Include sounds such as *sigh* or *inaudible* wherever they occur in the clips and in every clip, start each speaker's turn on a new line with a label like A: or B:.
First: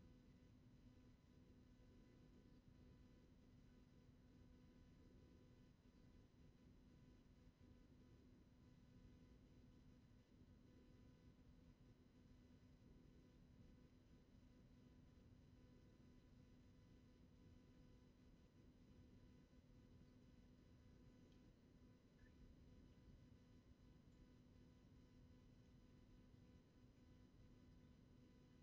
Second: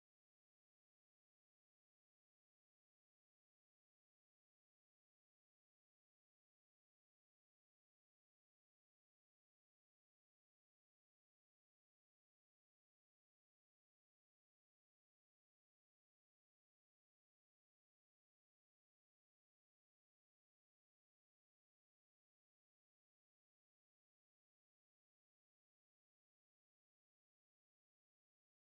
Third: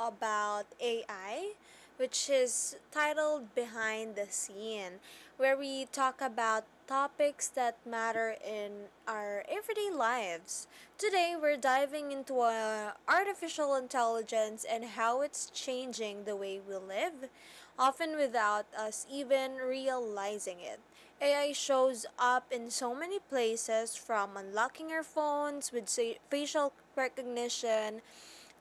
A: about AI, which is titled Behind the Scene, where we talk about topics that matter in our everyday lives. Today, we're diving into artificial intelligence and how it's changing the way we live, often without us even realizing it. AI shows up in so many places from unlocking your phones with facial recognition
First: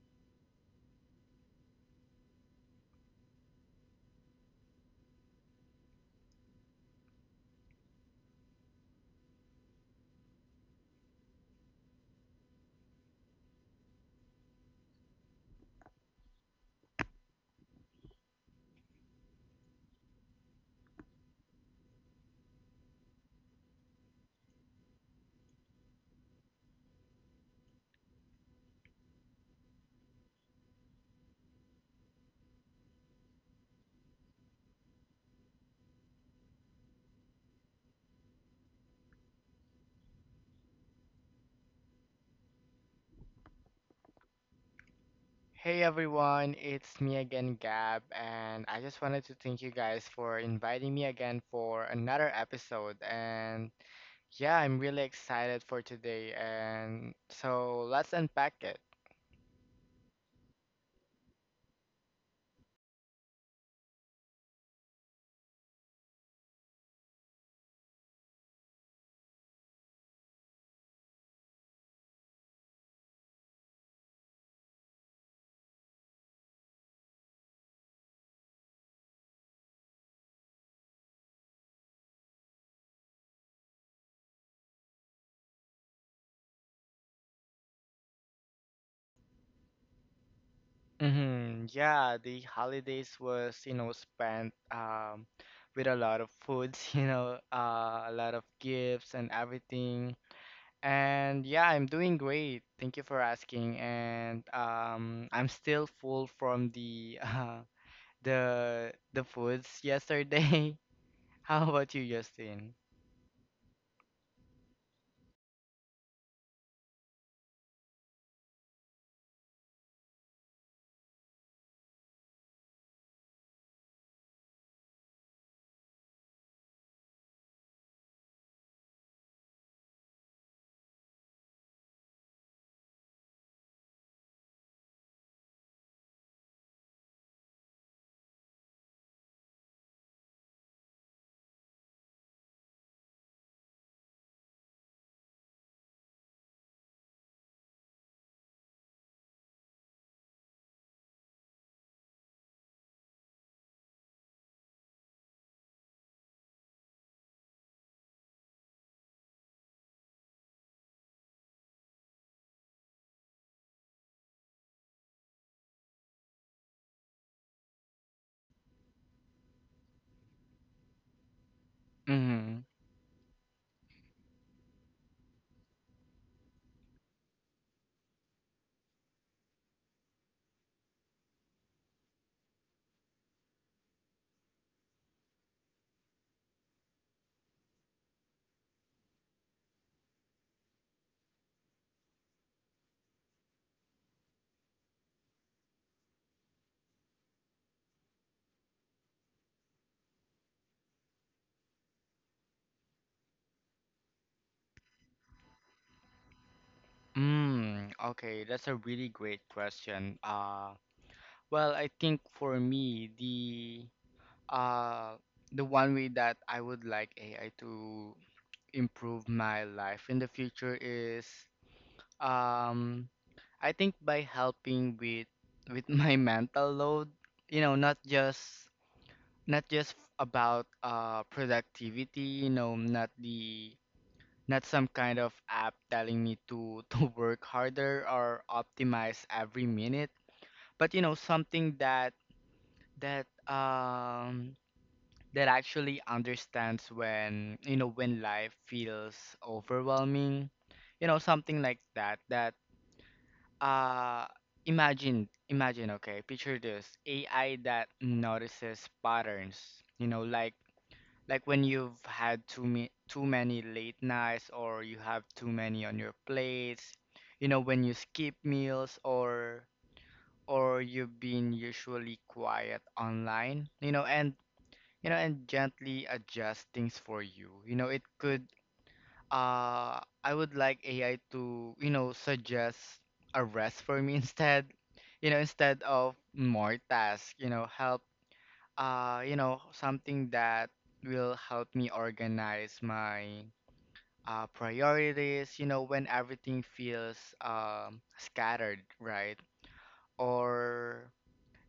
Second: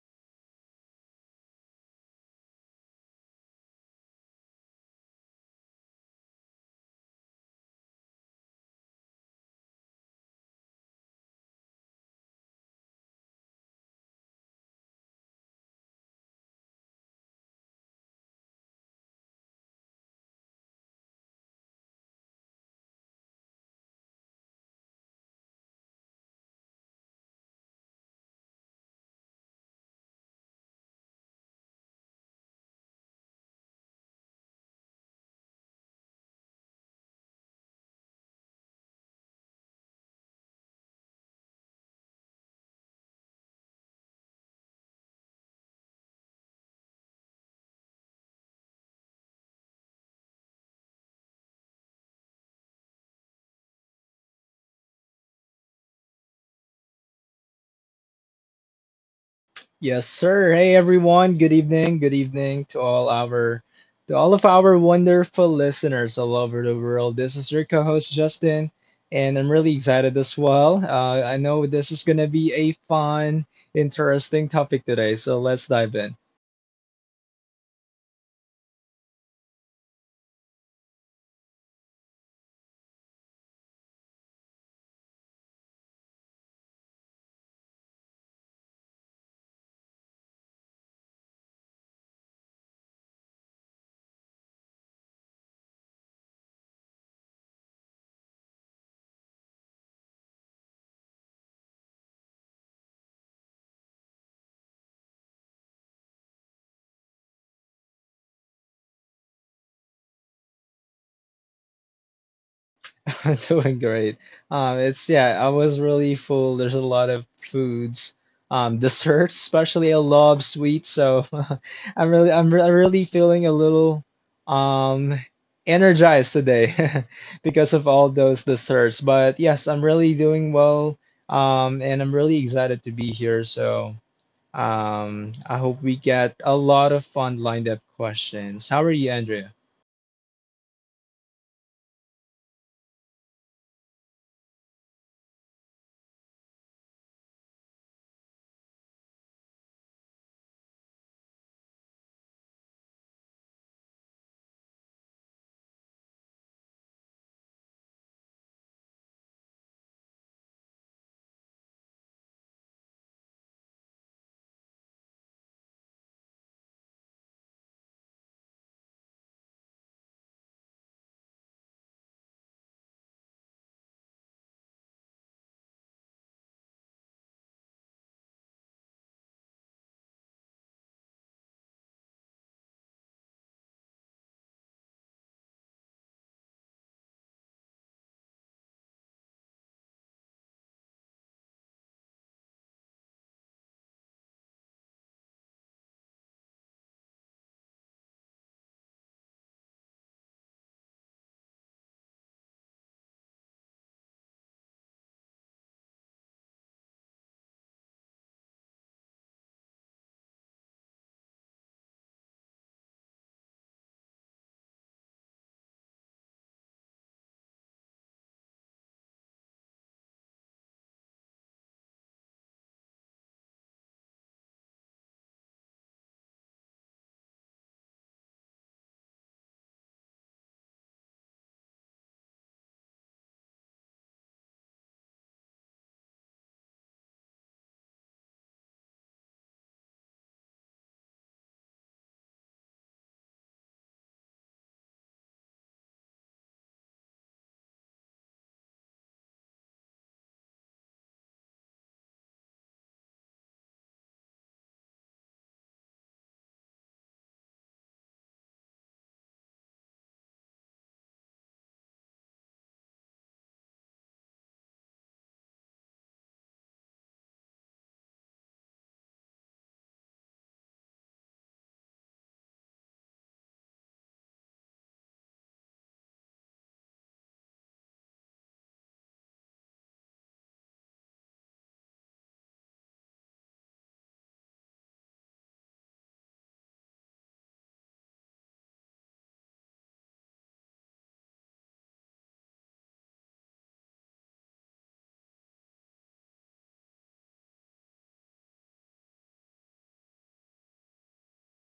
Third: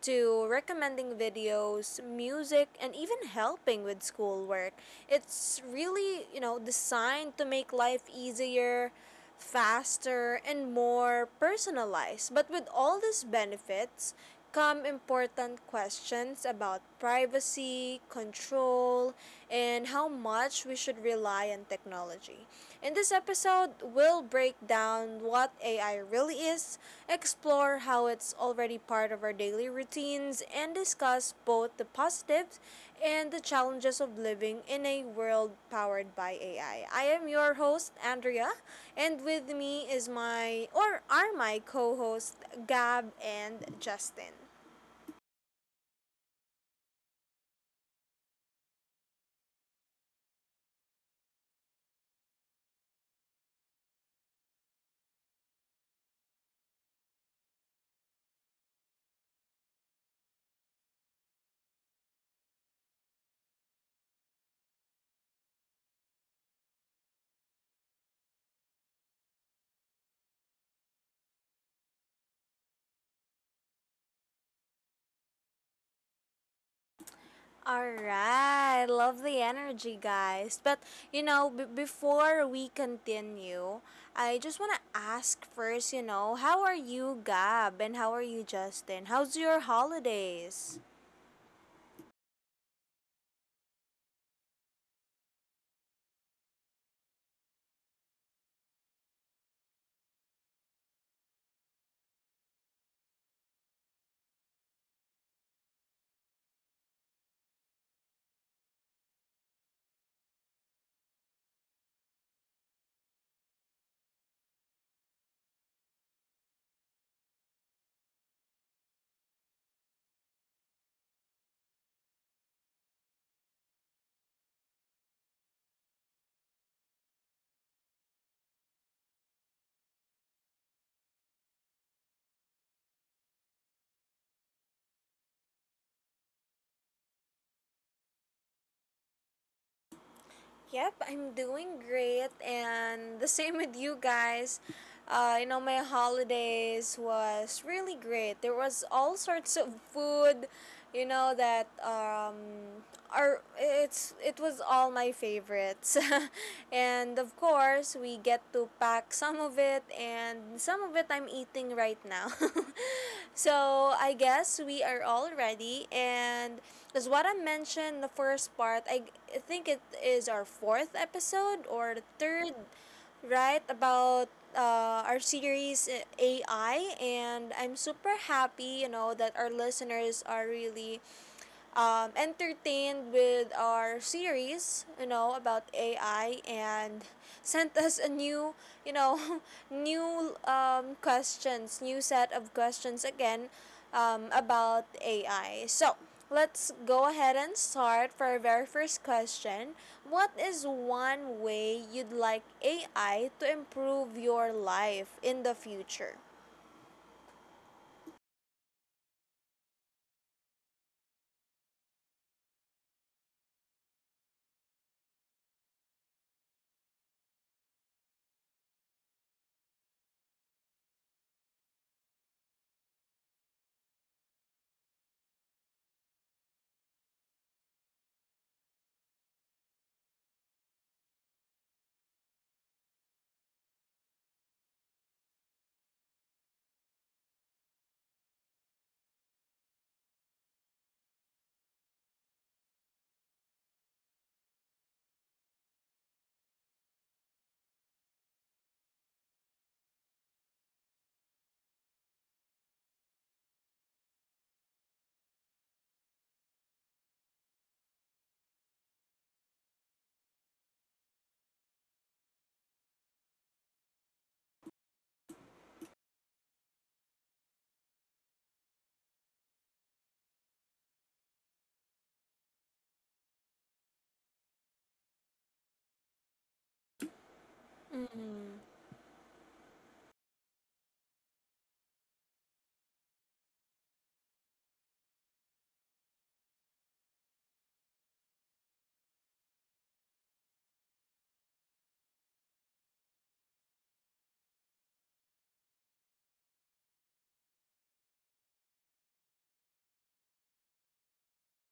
A: to recommending videos, music, and even helping with schoolwork. It's really designed to make life easier, faster, and more personalized. But with all these benefits come important questions about privacy, control, and how much we should rely on technology. In this episode, we'll break down what AI really is, explore how it's already part of our daily routines, and discuss both the positives and the challenges of living in a world powered by AI. I am your host, Andrea, and with me is my, or are my co hosts, Gab and Justin.
B: Hey everyone, it's me again, Gab, and I just wanted to thank you guys for inviting me again for another episode. And yeah, I'm really excited for today, and so let's unpack it.
C: Yes, sir. Hey, everyone. Good evening. Good evening to all our to all of our wonderful listeners all over the world. This is your co-host Justin, and I'm really excited as well. I know this is gonna be a fun, interesting topic today, so let's dive in.
A: Alright, love the energy, guys. But you know, before we continue, I just want to ask first, you know, how are you, Gab, and how are you, Justin? How's your holidays?
B: Hmm. Yeah, the holidays was, spent with a lot of foods, *laughs* a lot of gifts and everything. And yeah, I'm doing great. Thank you for asking. And I'm still full from the *laughs* the foods yesterday. *laughs* How about you, Justin?
C: *laughs* I'm doing great. It's Yeah, I was really full. There's a lot of foods, *laughs* desserts, especially a lot of sweets. So *laughs* I'm really feeling a little, um, energized today *laughs* because of all those desserts. But yes, I'm really doing well. And I'm really excited to be here. So I hope we get a lot of fun lined up questions. How are you, Andrea?
A: Yep, I'm doing great, and the same with you guys. You know, my holidays was really great. There was all sorts of food, you know that are it's it was all my favorites, *laughs* and of course we get to pack some of it, and some of it I'm eating right now. *laughs* So I guess we are all ready. And as what I mentioned in the first part, I think it is our fourth episode or the third,
B: Mm-hmm.
A: right? About our series AI. And I'm super happy, you know, that our listeners are really entertained with our series, you know, about AI and *laughs* sent us a new, you know, *laughs* new questions, new set of questions again about AI. So, let's go ahead and start for our very first question. What is one way you'd like AI to improve your life in the future?
B: Mm, okay, that's a really great question. Well, I think for me, uh, the one way that I would like AI to improve my life in the future is um, I think by helping with my *laughs* mental load, you know, not just about productivity, you know, not some kind of app telling me to *laughs* to work harder or optimize every minute, but you know something that um that actually understands when you know when life feels overwhelming. You know, something like that that uh Imagine, okay, picture this: AI that notices patterns, you know, like when you've had too many late nights or you have too many on your plates. You know, when you skip meals or you've been usually quiet online, you know, and gently adjust things for you. You know, it could I would like AI to, you know, suggest a rest for me *laughs* instead. You know, instead of more tasks, you know, help you know, something that will help me organize my priorities, you know, when everything feels scattered, right? Or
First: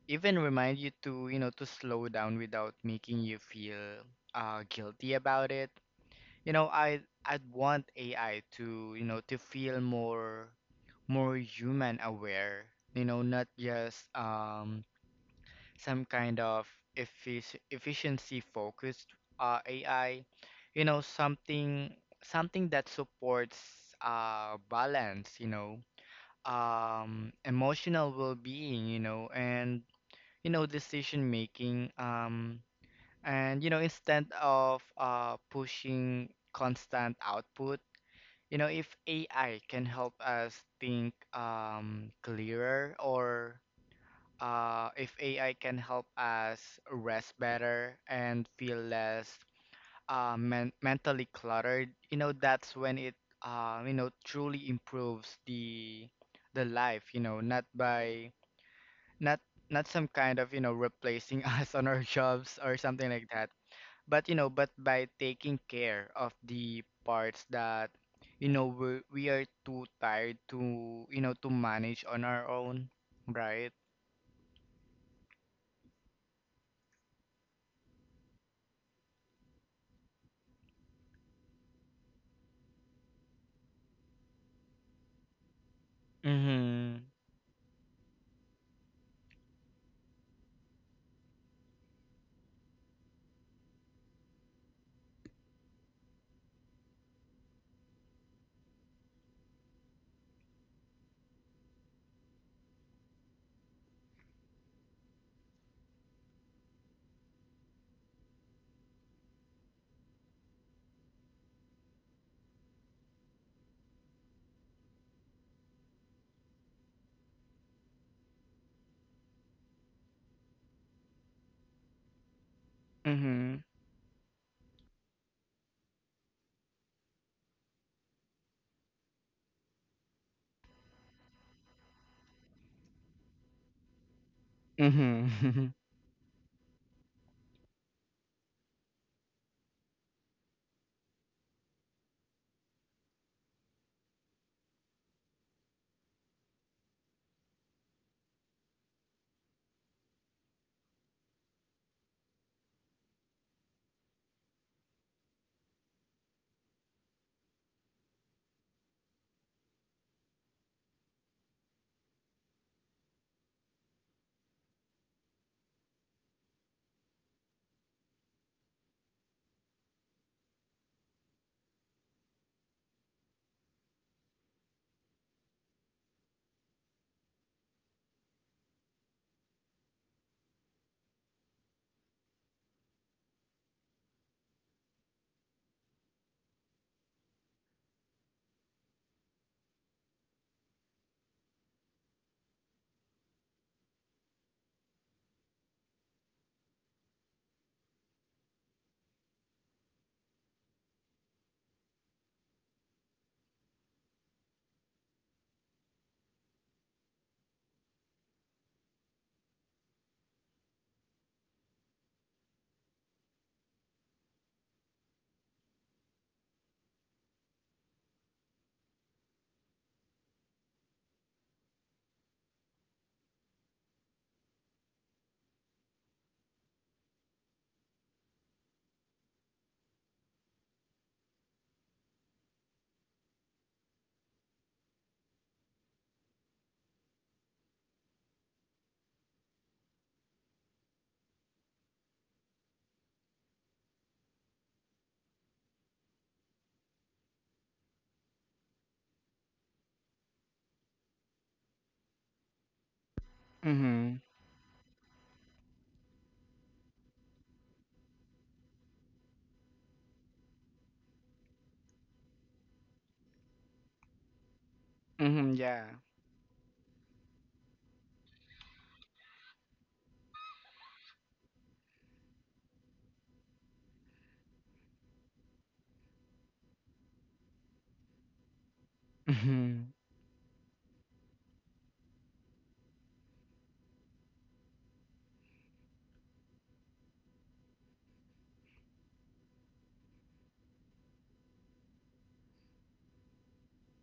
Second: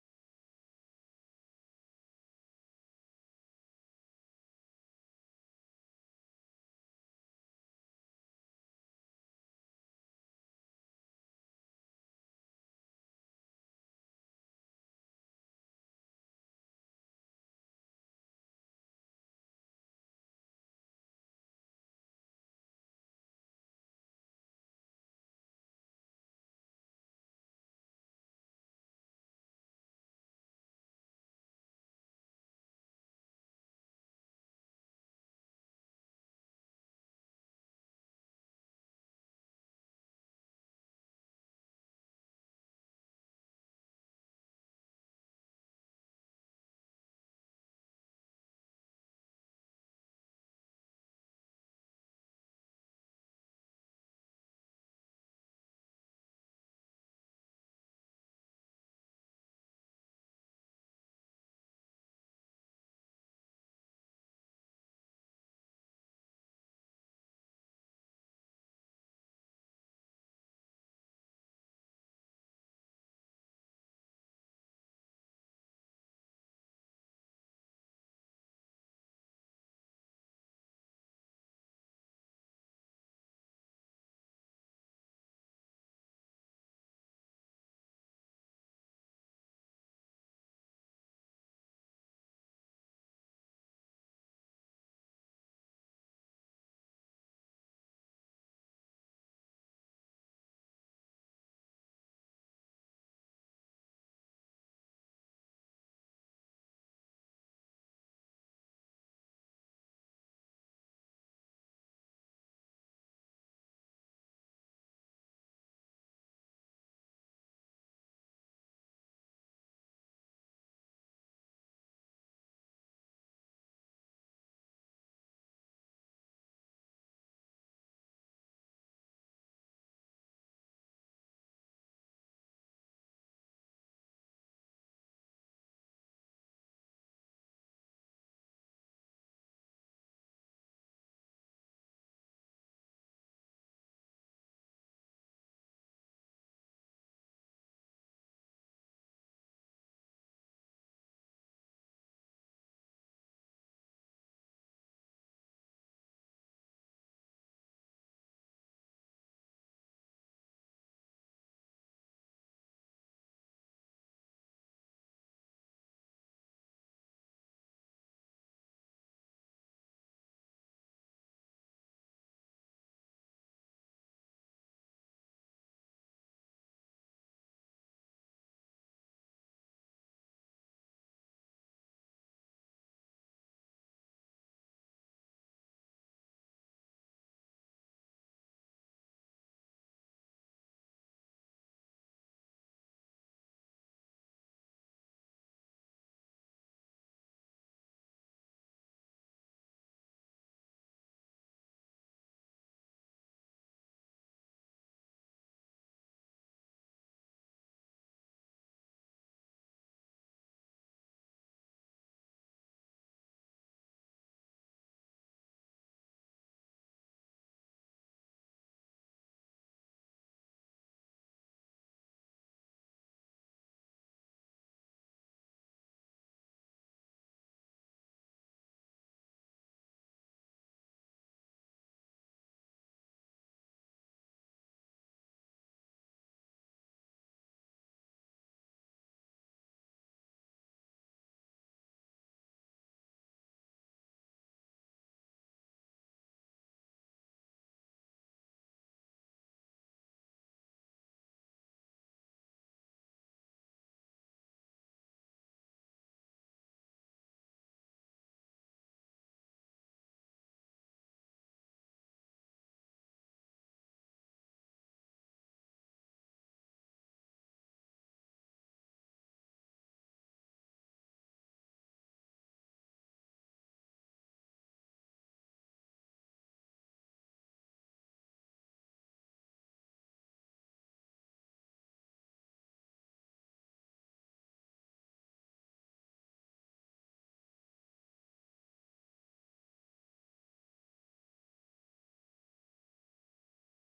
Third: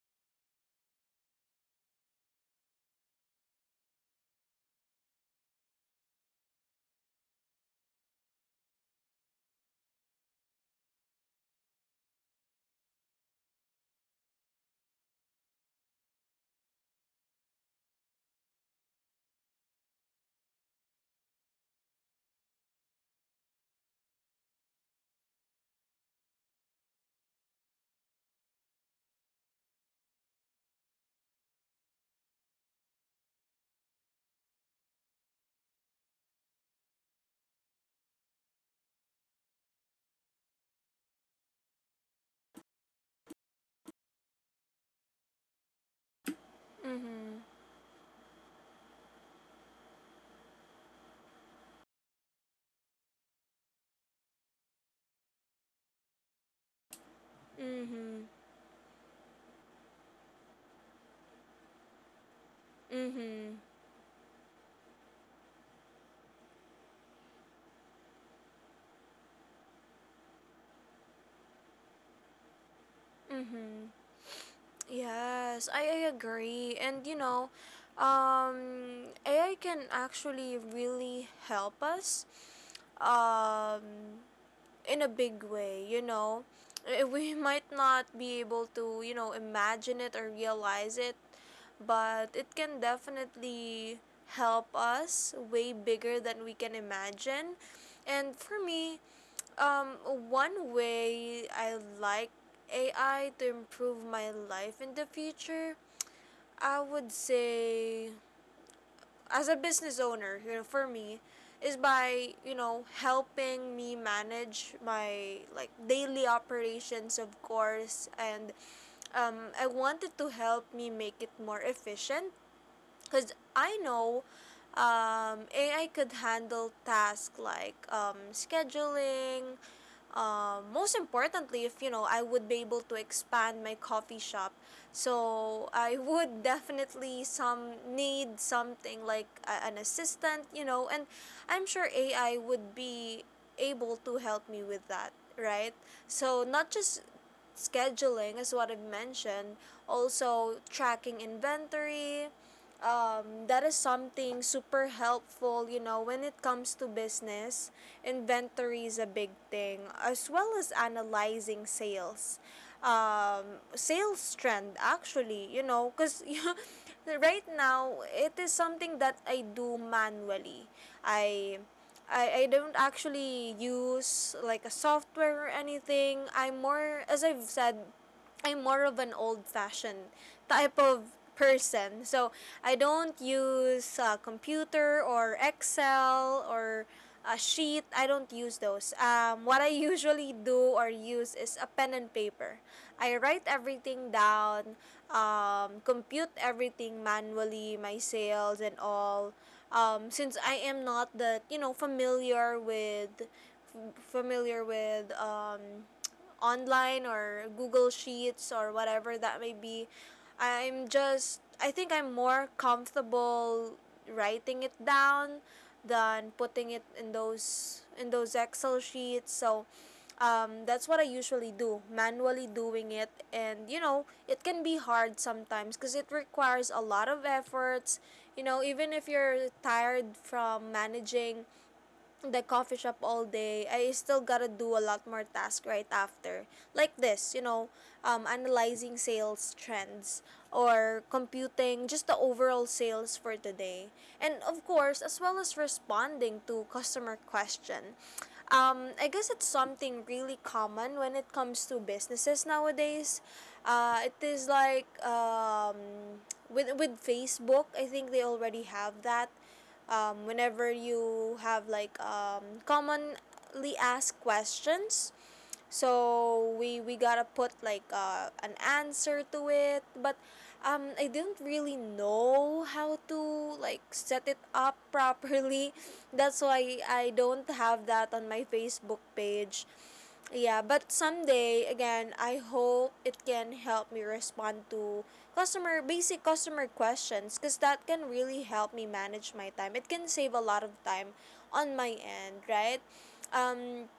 B: even remind you to, you know, to slow down without making you feel guilty about it. I 'd want AI to, you know, to feel more human aware, you know, not just some kind of efficiency focused AI, you know, something that supports balance, you know, emotional well-being, you know, and you know, decision making, and you know, instead of pushing constant output. You know, if AI can help us think clearer, or if AI can help us rest
A: Mm-hmm.
B: better and feel less mentally cluttered, you know, that's when it, you know, truly improves the life. You know, not
A: Mm-hmm.
B: by not not some kind of you know replacing *laughs* us on our jobs or something like that,
A: Mm-hmm.
B: but you know, but by taking care of the parts that you know we are too tired to you know to manage on our own, right?
A: Mm-hmm. Yes, I agree. And you know, AI can actually really help us. Um, in a big way, you know.
B: Mm-hmm.
A: Eh, we *laughs* might not be able to, you know, imagine it or realize it, but it can definitely help us way bigger than we can imagine. And for me, um, one way I like AI to improve my life in the future, I would say as a business owner, you know, for me, is by you know helping me manage my like daily operations, of course, and I wanted to help me make it more efficient because
B: Mhm.
A: I know AI could handle tasks like scheduling. Most importantly, if you know, I would be able to expand my coffee shop. So
B: Mhm.
A: I *laughs* would definitely some need something like an assistant, you know, and I'm sure AI would be able to help me with that, right? So not just scheduling is what I've mentioned, also tracking inventory, that is something super helpful, you know, when it comes to business. Inventory is a big thing, as well as analyzing sales. Sales trend, actually, you know, because *laughs* right now it is something that I do manually. I I don't actually use like a software or anything. I'm more, as I've said, I'm more of an old-fashioned type of person. So I don't use computer or Excel or a sheet. I don't use those. What I *laughs* usually do or use is a pen and paper. I write everything down, compute everything manually, my sales and all. Since I am not that you know familiar with online or Google Sheets or whatever that may be. I think I'm more comfortable writing it down than putting it in those Excel sheets. So that's what I usually do, manually doing it. And you know, it can be hard sometimes because it requires a lot of efforts. You know, even if you're tired from managing the coffee shop all day, I still gotta do a lot more tasks right after. Like this, you know, analyzing sales trends or computing just the overall sales for today. And of course, as well as responding to customer question. I guess it's something really common when it comes to businesses nowadays. It
B: Mhm.
A: is like with Facebook, I think they already have that whenever you have like commonly asked questions
B: Mhm, *laughs* yeah.
A: so we gotta put like an answer to it, but I didn't really know how to like set it up *laughs* properly, that's why I don't have that on my facebook page.
B: Mhm.
A: Yeah, but someday again, I hope it can help me respond to customer basic customer questions because that can really help me manage my time. It can save a lot of time on my end, right? Um,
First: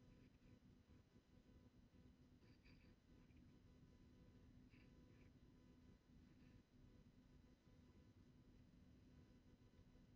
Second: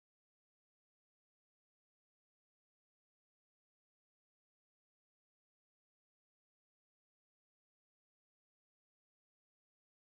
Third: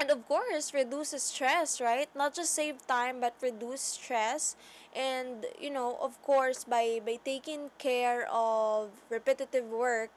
A: and of course reduce stress, right, not just save time but reduce stress, and you know of course by taking care of repetitive work,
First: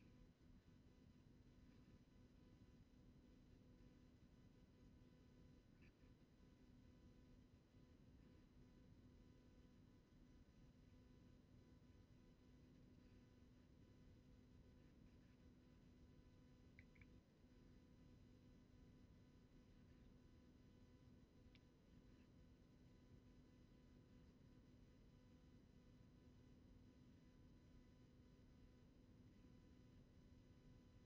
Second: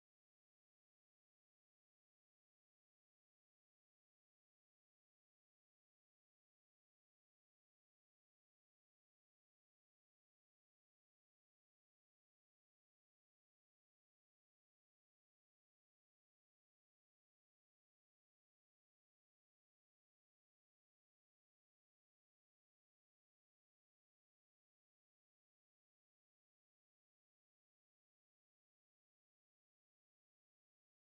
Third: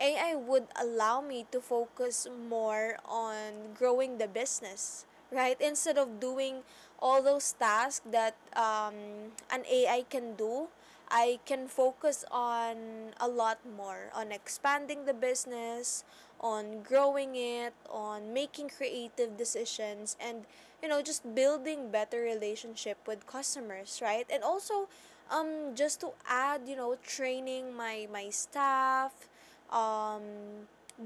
A: ai would allow me to focus more on growing the business, right, instead of doing all those tasks that an ai can do. I can focus on a lot more on expanding the business, on growing it, on making creative decisions, and you know just building better relationship with customers, right? And also just to add, you know, training my staff, um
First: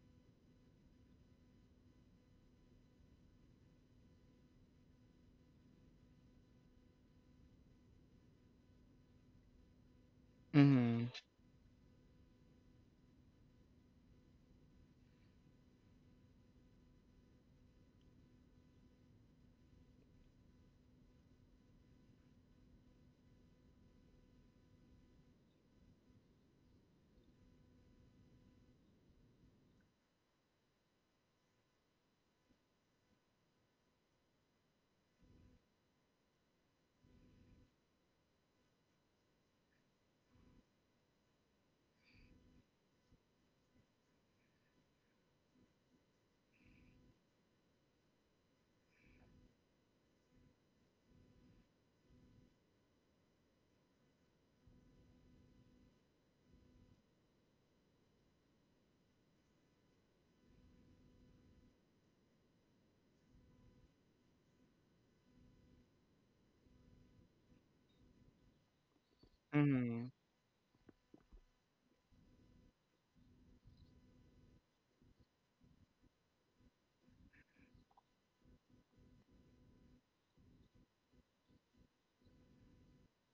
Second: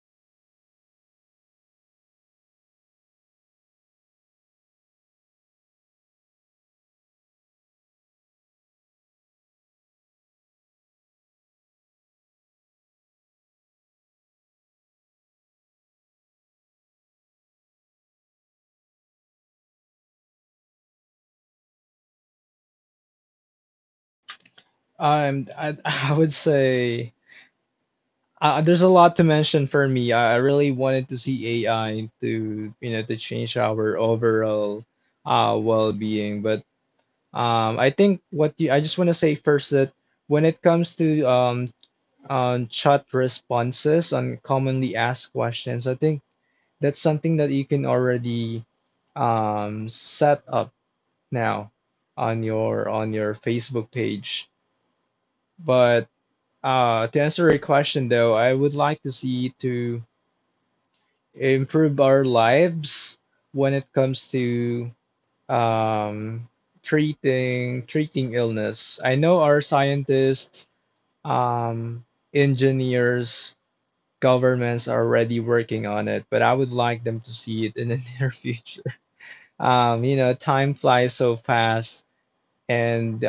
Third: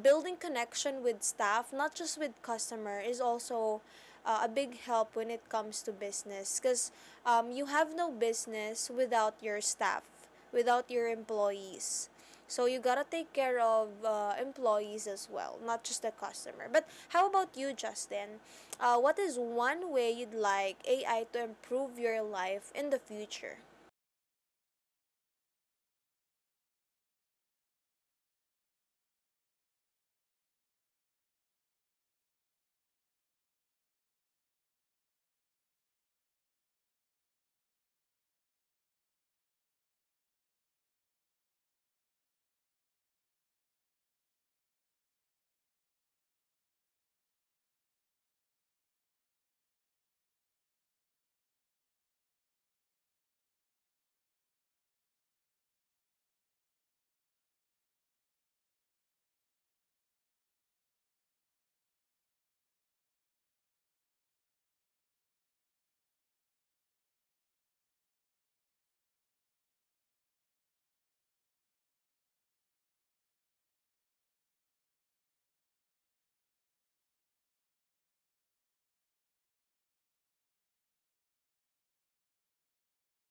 A: building connection with staff, not just with customer, is also a big help when it comes to business because you have no business without your staff, without
B: Mhm.
A: your employees. So you gotta take care of employees as well, not just the customer. But how about you, Justin? What is one way you'd like AI to improve your life in the future?
C: I, *laughs* I would say. There's a lot to mention for me. I really wanted to see AI to, you know, to change our overall well-being. But I think I just want to say first that when it comes to chat responses on commonly asked questions, I think that's something that you can already set up now on your Facebook page. But to answer your question though, I would like to see to improve our lives when it comes to um, treating illness. I know our
B: Mhm.
C: scientists, um, engineers, governments are already working on it, but I would like them to see it in the *laughs* near future. You know, time flies so fast, and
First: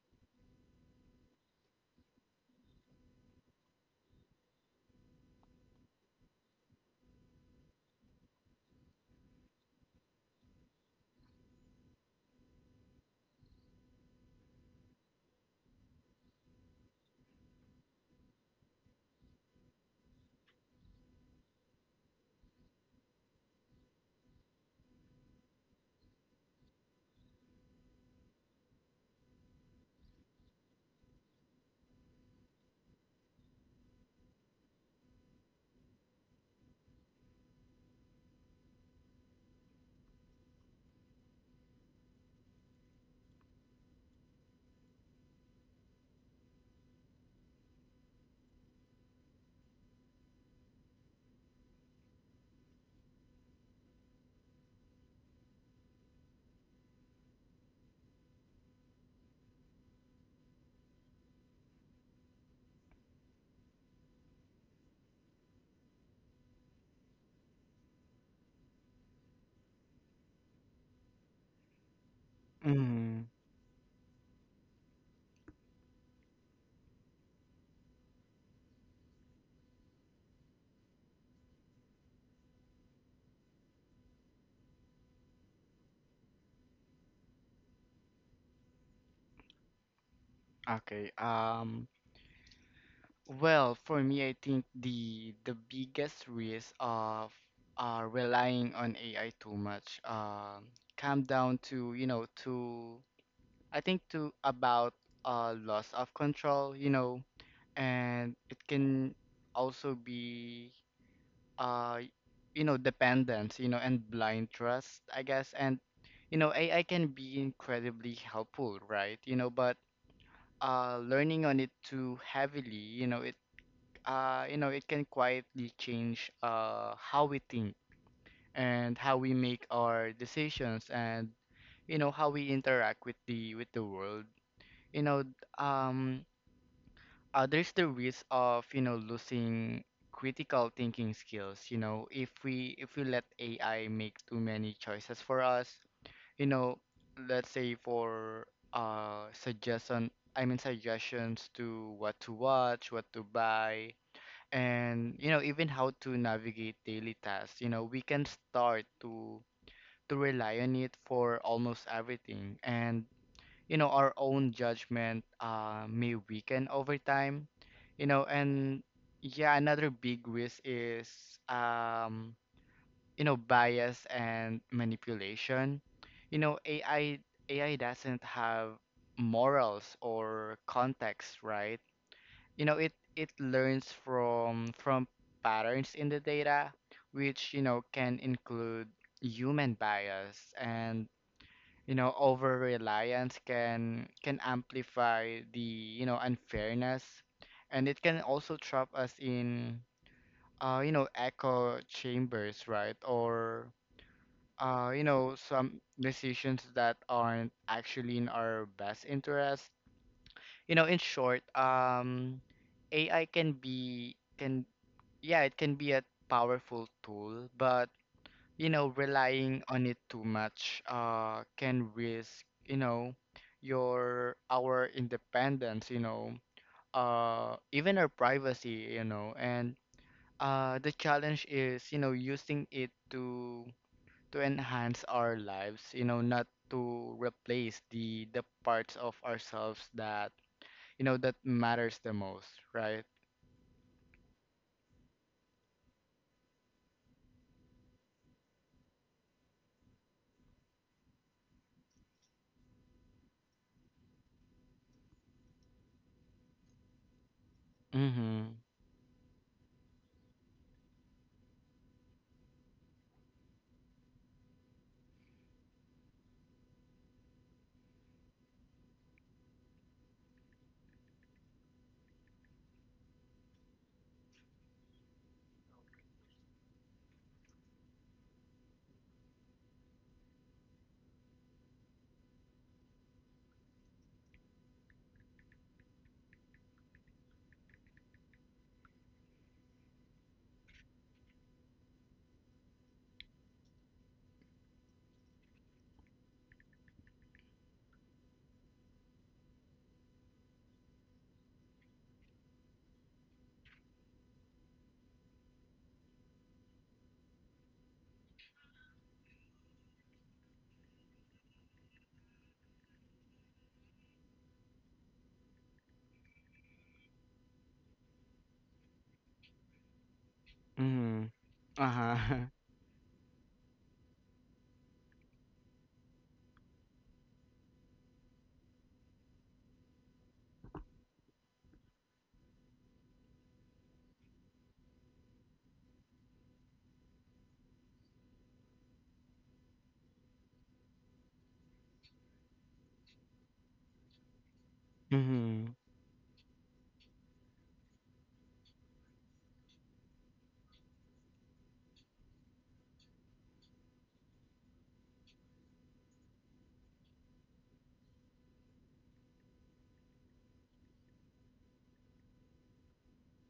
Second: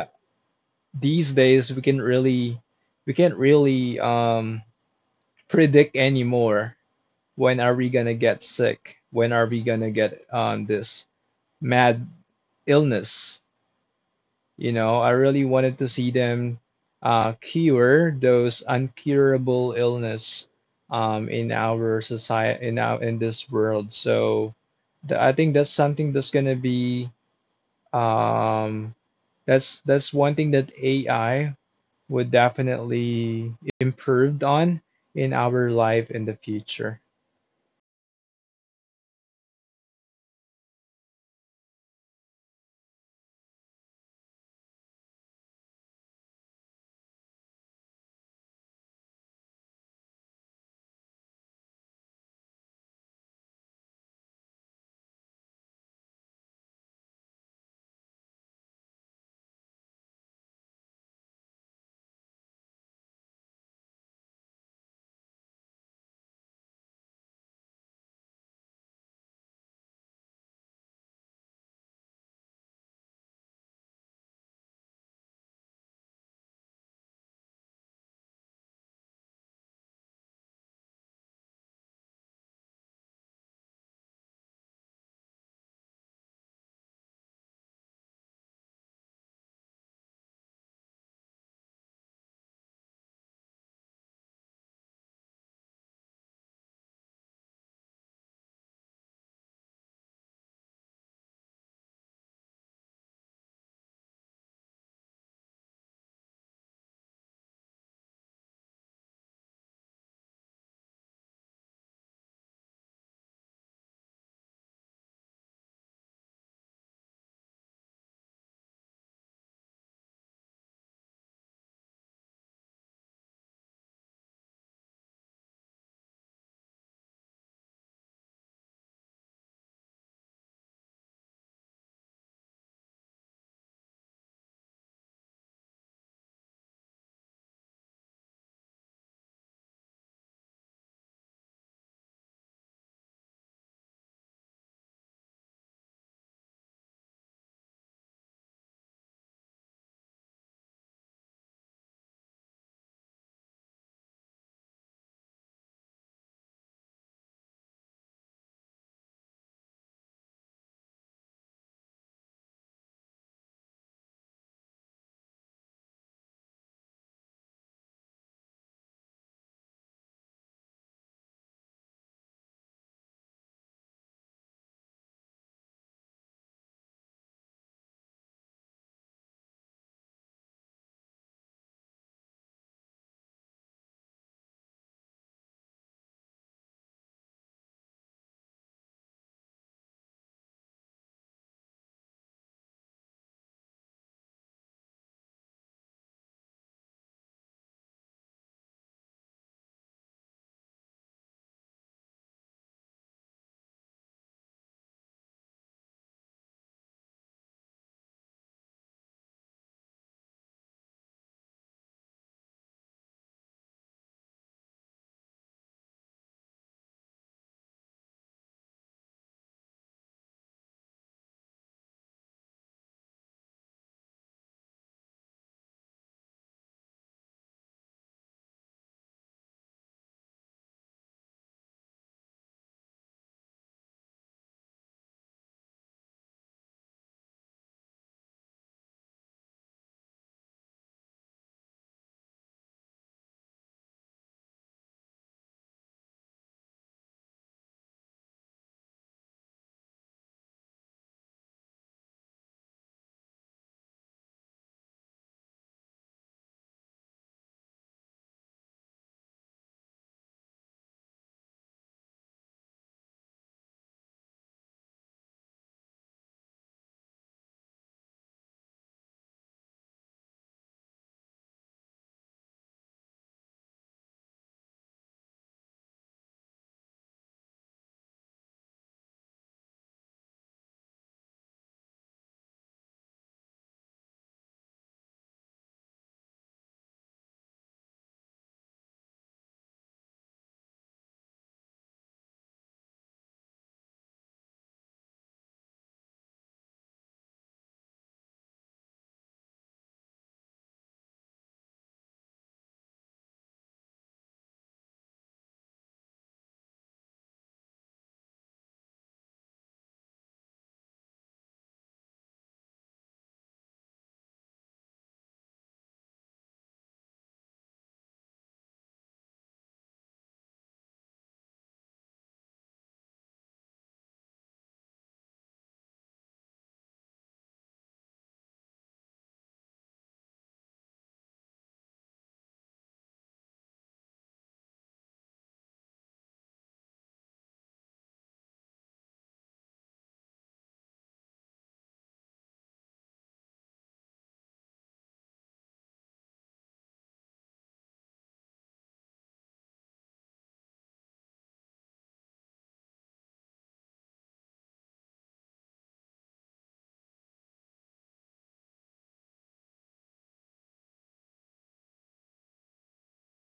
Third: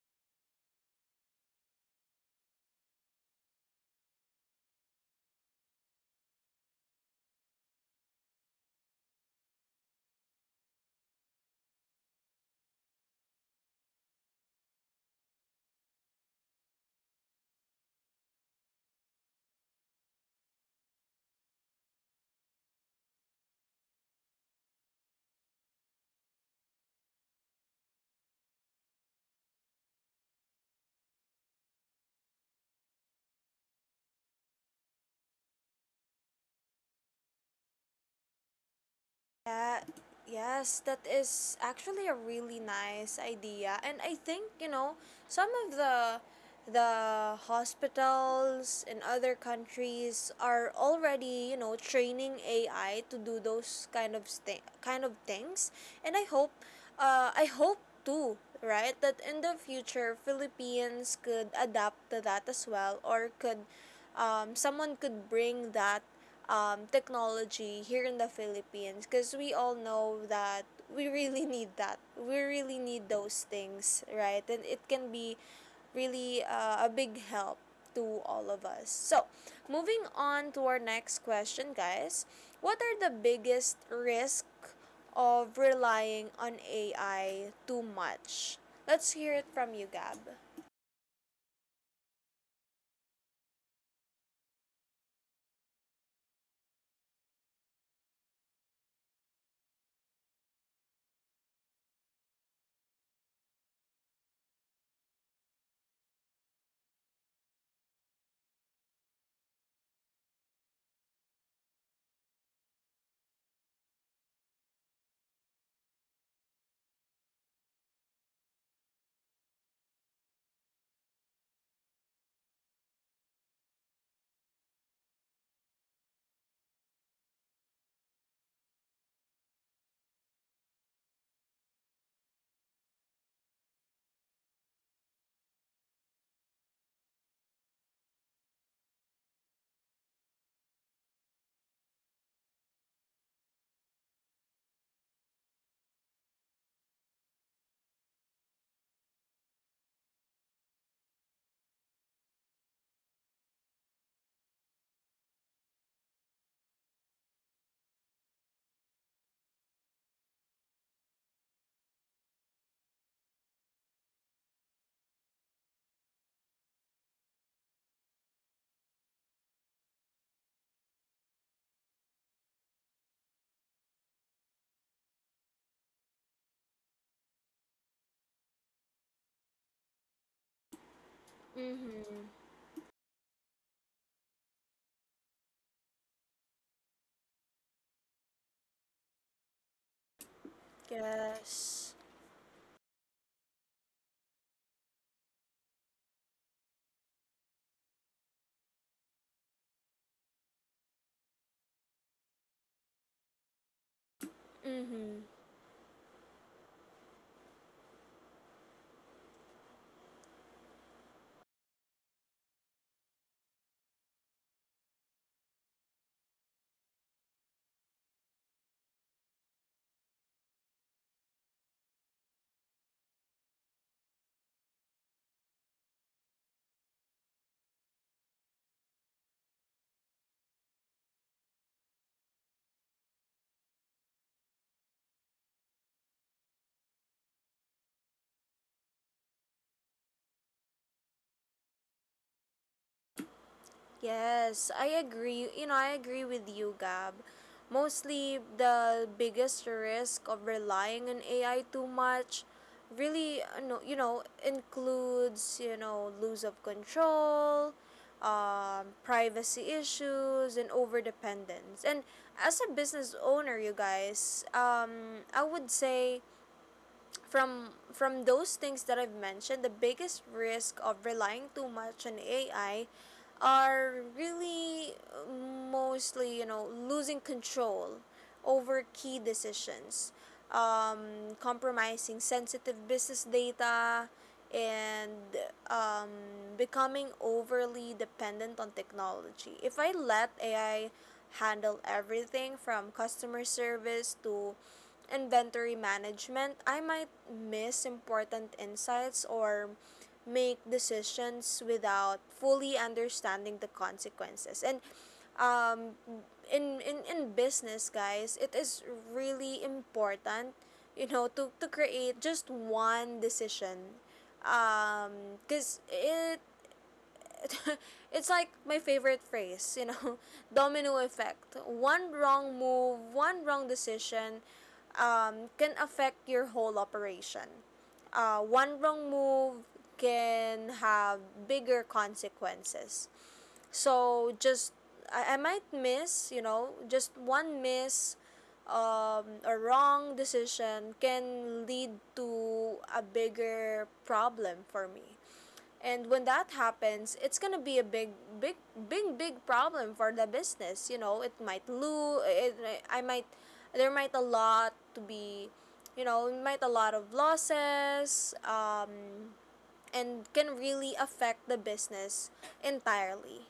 C: these days we can't really predict anymore when are we gonna get sick when are we gonna get this mad illness. You know, I really wanted to see them cure those uncurable illness in our society, in this world. So, I think that's something that's gonna be um, that's one thing that AI would definitely improved on in our life in the future.
A: Yeah, yes, that is actually a really nice idea. And I think, you know, some of the hospitals in other countries are already, you know, training AI to do those kind of things. And I hope too, right, that in the future Philippines could adapt to that as well, or could someone could bring that technology here in the Philippines because we all know that we really *laughs* need that. We really need
B: Mhm.
A: those things, right? And it can be really a big help to all of us. So, moving on to our next question, guys. What are the biggest risk of relying on AI too much? Let's hear it from you, Gab.
B: Okay. Well, for me, I think the biggest risk of relying on AI too much come down to, you know, to I think to about loss of control, you know, and it can also be uh you know dependence you know and blind trust, I guess. And you know AI can be incredibly helpful, right? You know, but learning on it too heavily, you know, it you know it can quietly change how we think and how we make our decisions and you know how we interact with the world, you know. um there's the risk of you know losing critical thinking skills, you know, if we let AI make too many choices for us. You know, let's say for suggestion, suggestions to what to watch, what to buy, and you know even how to navigate daily tasks. You know, we can start to rely on it for almost everything, and you know our own judgment may weaken over time, you know. And yeah, another big risk is um, you know bias and manipulation. You know, AI doesn't have morals or context, right?
A: Mm-hmm.
B: You know, it learns from patterns in the data, which you know can include human bias, and you
A: Yes.
B: know over reliance can amplify the you know unfairness, and it can also trap us in you know echo chambers, right, or you
A: Mm-hmm.
B: know some decisions that aren't actually in our best interest. You know, in short, AI can be can yeah it can be a powerful tool, but you know, relying on it too much can risk, you know, your our independence, you know, even our privacy, you know, and the challenge is, you know, using it to enhance our lives, you know, not to replace the parts of ourselves that, you know, that matters the most, right?
A: Yes, I agree. You know, I agree with you, Gab. Mostly the biggest risk of relying on AI too much really no, you know includes you know lose of control,
B: Mhm.
A: privacy issues, and overdependence. And as a business owner, you guys, I would say from those things that I've mentioned, the biggest risk of relying too much on AI are really mostly you know losing control over key decisions, compromising sensitive business data, and um, becoming overly dependent on technology. If I let AI handle everything from customer service to inventory management, I might miss important insights or make decisions without fully understanding the consequences. And um, in business, guys, it is really important, you know, to create just one decision. Because it *laughs* it's like my favorite phrase, you know, *laughs* domino
B: Mhm.
A: effect. One
B: Uh-huh.
A: wrong
B: *laughs*
A: move, one wrong decision can affect your whole operation. One wrong move can have bigger consequences. So just I might miss, you know, just one miss a wrong decision can lead to a bigger problem for me.
B: Mhm.
A: And when that happens, it's gonna be a big, big problem for the business. You know, it might lose. I might, there might a lot to be, you know, might a lot of losses. And can really affect the business entirely.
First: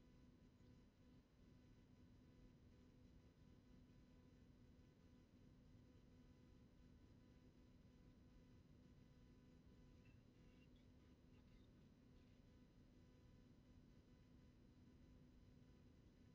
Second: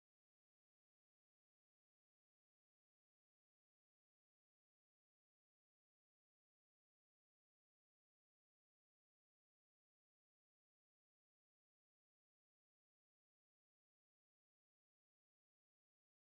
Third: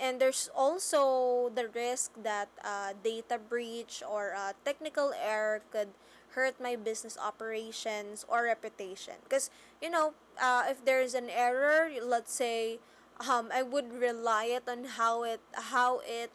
A: And there's also the risk that data breach or technical error could hurt my business operations or reputation. Because, you know, if there's an error, let's say, I would rely it on how it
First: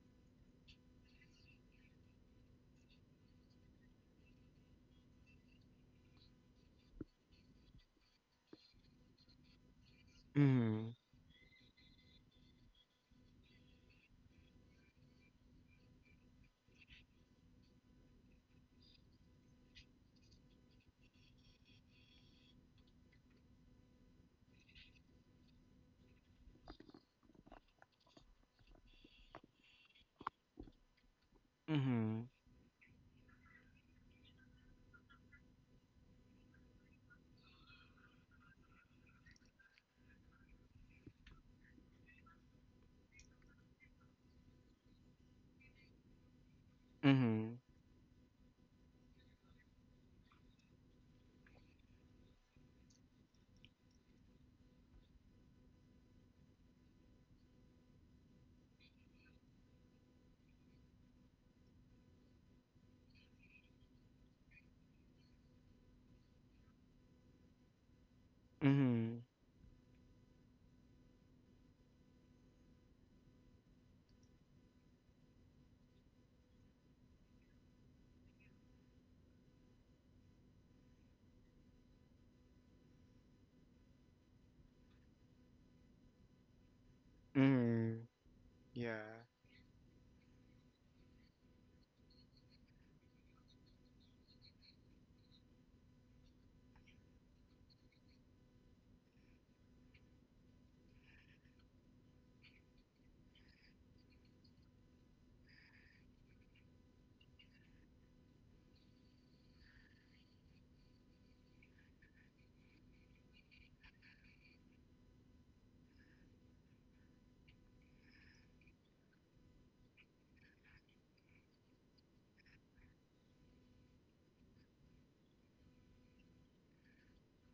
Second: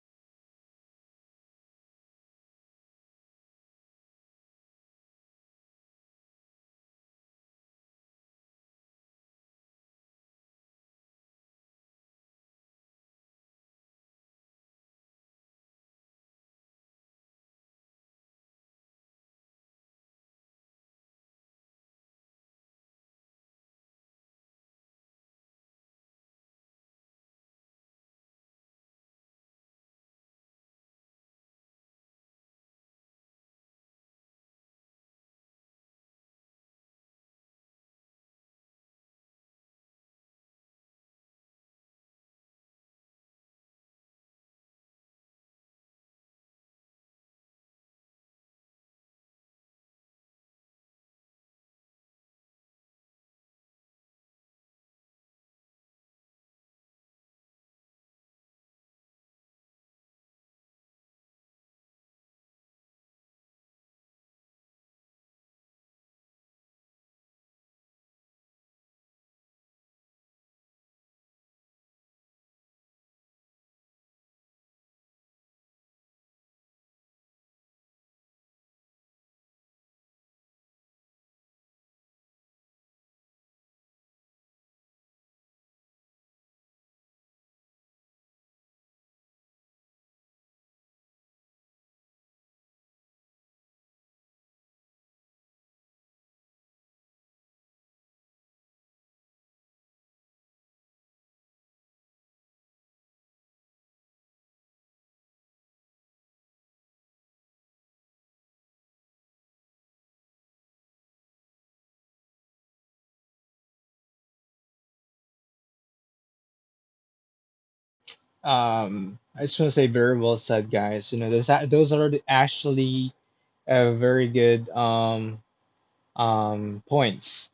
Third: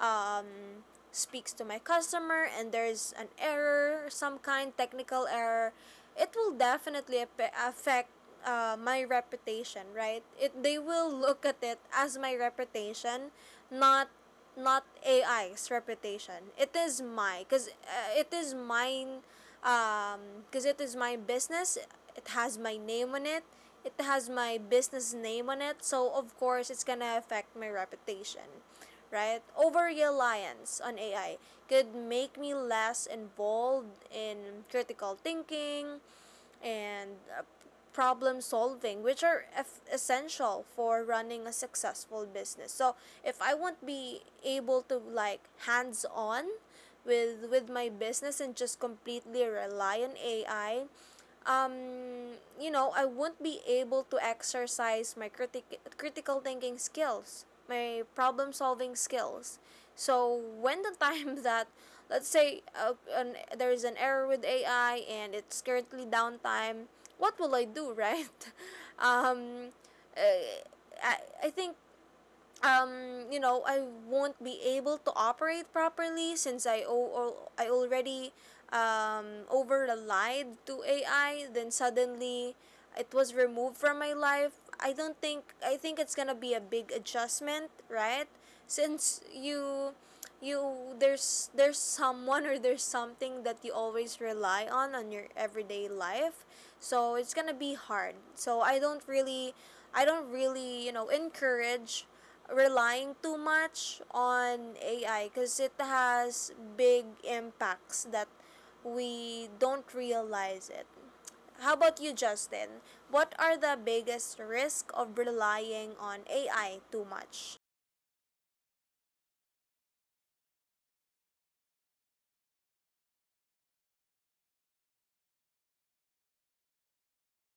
A: um, speaks to my customer and there's an error, some kind technical error, it will definitely affect my reputation, right? It they
B: Mhm.
A: will look at it as my reputation, not not AI's reputation. It is my because it is mine because it is my business. It has my name on it. It has my business name on it. So of course it's gonna affect my reputation, right? Over reliance on AI could
B: Mhm.
A: make me less involved in critical thinking and uh, problem solving, which are f essential for running a successful business. So if I won't be able to like hands on with
B: Mhm.
A: with my business and just completely rely on AI, I won't be able to exercise my critical thinking skills, my problem solving skills. So when the *laughs* time that, let's say, there is an error with AI and it's currently downtime, what will I do, right? *laughs*
B: Mhm.
A: Um, uh, I, I think I won't be able to operate properly since I already over relied to AI. Then suddenly, it was removed from my life. I don't think I think it's gonna be a big adjustment,
B: Mhm.
A: right? Since
B: Yeah.
A: you there's someone or there's something that you always rely on your everyday life, so it's gonna be hard. So I don't really encourage relying too much on AI because it has big impacts that we don't realize it. How about you, Justin? What are the biggest risk of relying on AI too much?
C: I just want to say very well said, guys. You know, actually very good points.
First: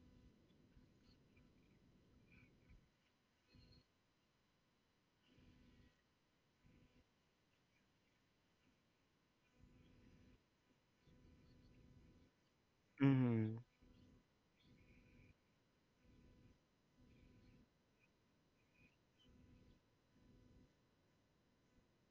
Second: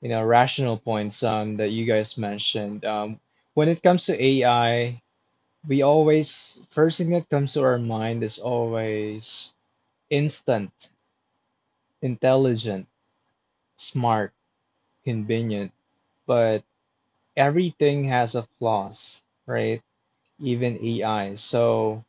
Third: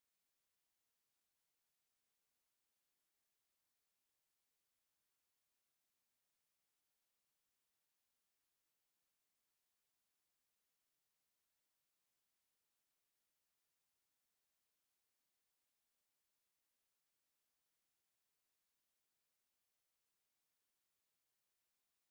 C: You know, rational points that you guys mentioned. When it comes to AI, we always first thing that comes to our mind is always instant, intelligent,
B: Mhm.
C: smart, convenient. But everything has a flaws, right? Even AI. So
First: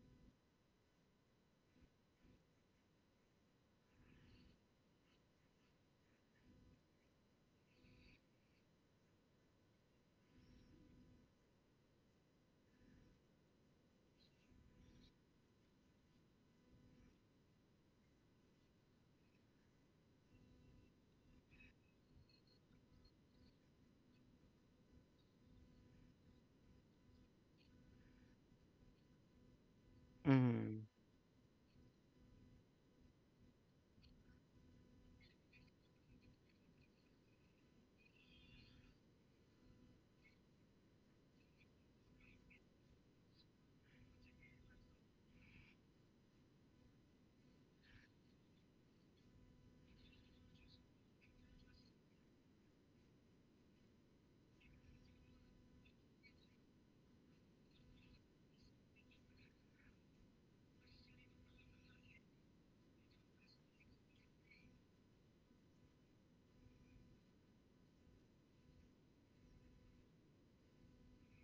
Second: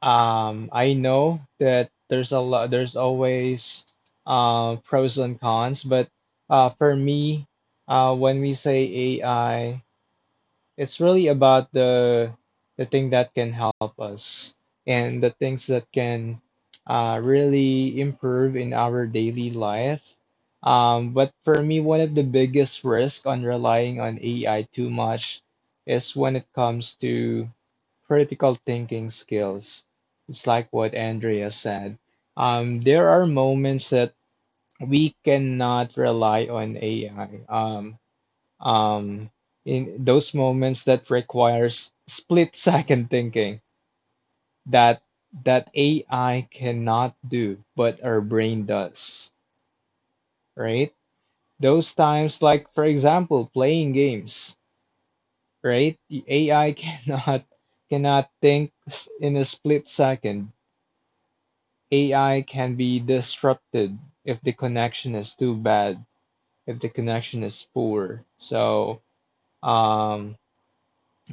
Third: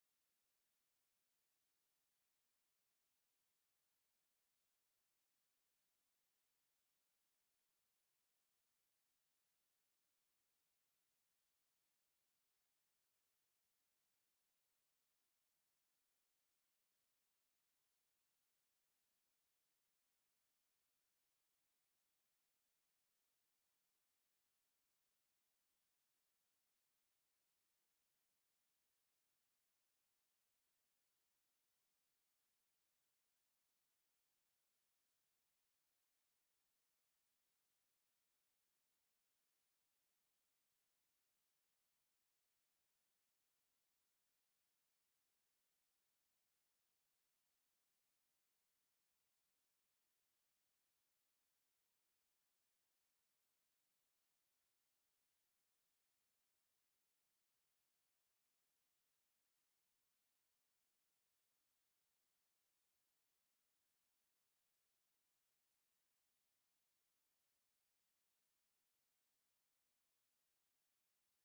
C: I know that there's a lot, there's always pros and cons, but uh, for me, when we say AI, it's really about the thing that can help us and the things that can really improve in our daily life. But for me, one of the biggest risks on relying on AI too much is when it comes to critical thinking skills. It's like
B: Mhm.
C: what Andrea said. There are moments that we cannot rely on AI. Um, in those moments that requires split second thinking that that AI cannot do, but our brain does, right? Those times, like for example, playing games, right? The AI *laughs* cannot think in a split second. AI can be disrupted if the connection is too bad, if the connection is poor. So, um,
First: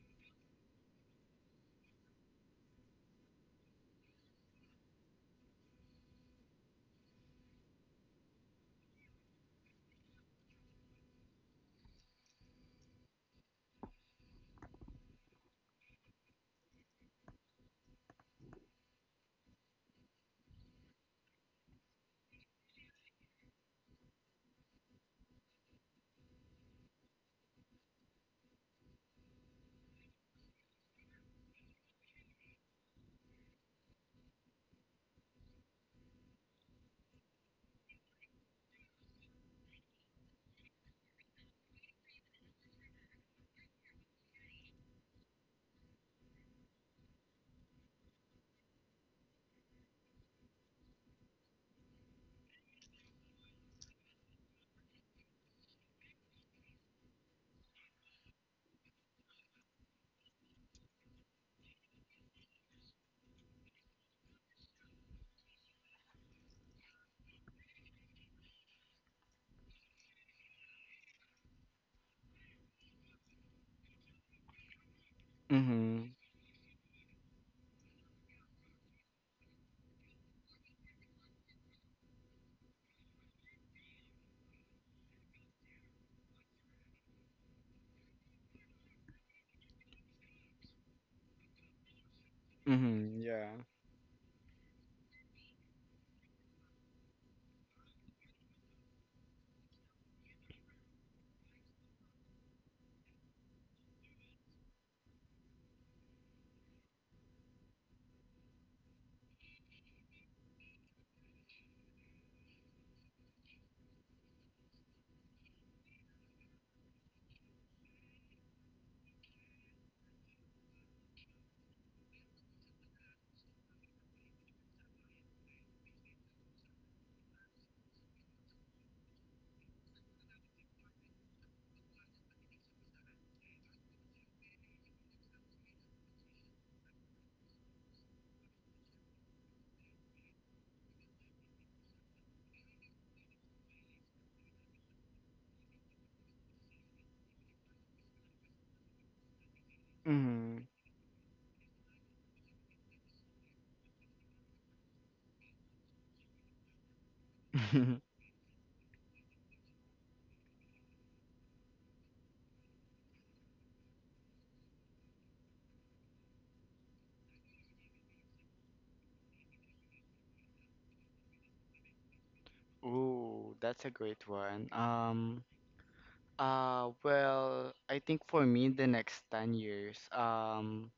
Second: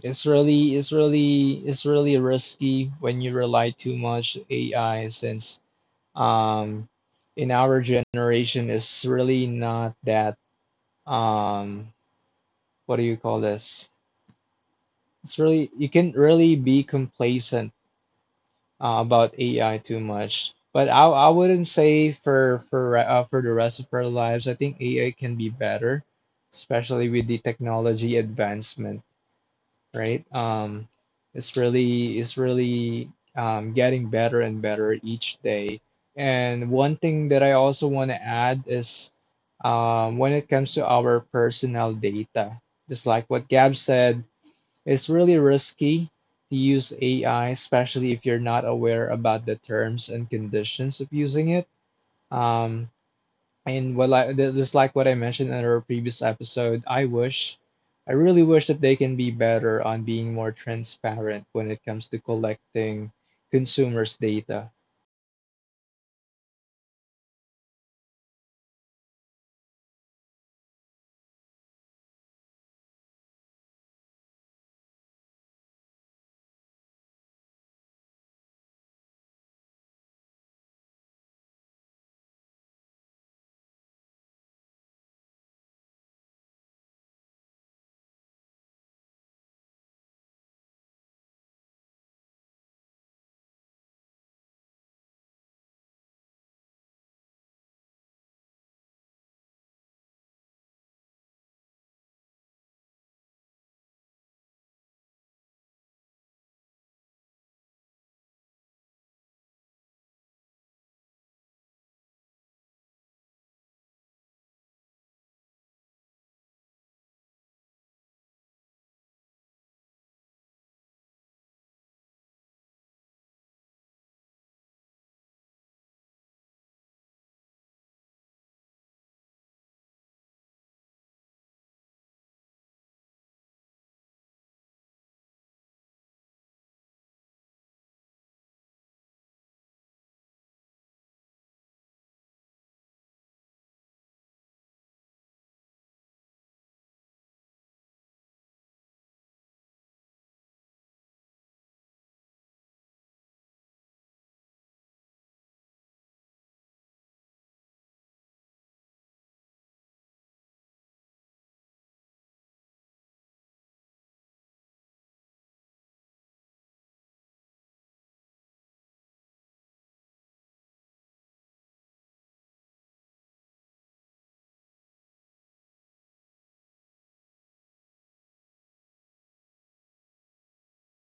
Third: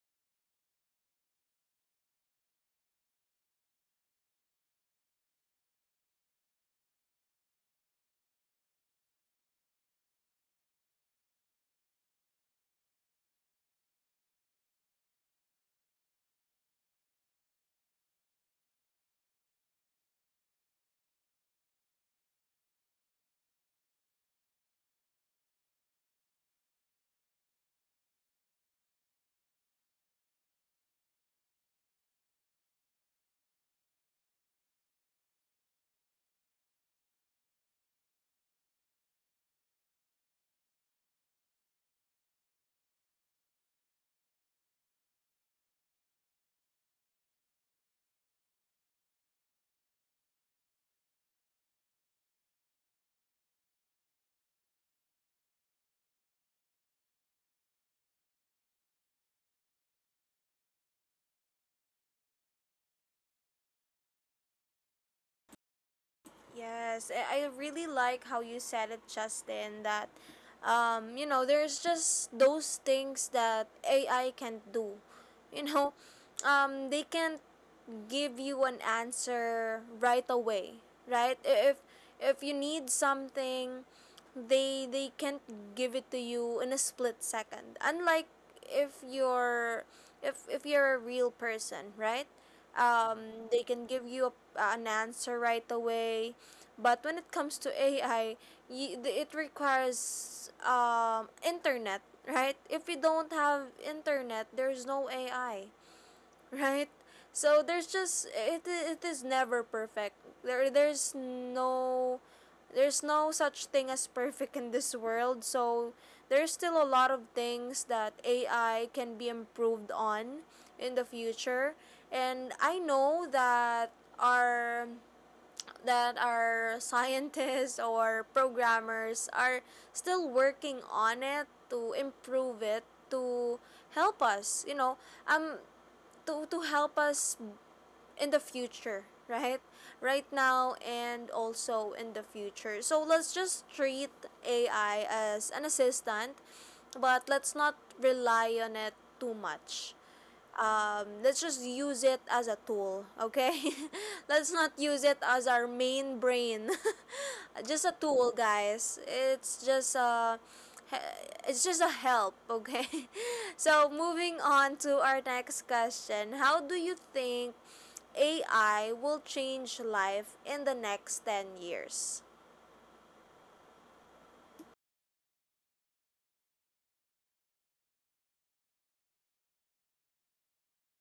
C: it's really, it's really risky when you rely too much AI since um in our generation it's really not that um what do you call this? It's really you can really be complacent about AI too much. But I wouldn't say for for the rest of our lives, I think AI can be better, especially with the technology advancement. Right? It's really getting better and better each day. And one thing that I also want to add is when it comes to our personal data, just like what Gab said, it's really risky to use AI, especially if you're not aware about the terms and conditions of using it. Um, and what I th- Just like what I mentioned in our previous episode, I wish, I really wish that they can be better on being more transparent when it comes to collecting consumers' data.
A: Yes, I really like how you said it, Justin, that there's just those things that AI can't do. *laughs* You know,
B: Mhm.
A: they can't give you an answer right away, right? If you need something, they can't give it to you in a split second. Unlike if you're if you're a real person, right?
B: Mhm. Yeah.
A: They can give you an answer right away, but when it comes to AI, it requires internet. Right? If you don't have internet, there's no AI, right? So there's just it is never perfect. There's no such thing as perfect in this world. So there's still a lot of things that AI can be improved on in the future. And I know our that our scientists or programmers are still working on it to improve it to help us, um to help us in the future, right? Right now and also in the future. So let's just treat AI as an assistant, but let's not rely on it too much.
B: Mhm.
A: Let's just use it as a tool, okay? *laughs* Let's not use it as our main brain. *laughs* Just a
B: *laughs*
A: tool, guys. It's just a help, okay? *laughs* So moving on to our next question: how do you think AI will change life in the next 10 years?
B: Ooh, that's a great one. Well, I think for me, the next 10 years,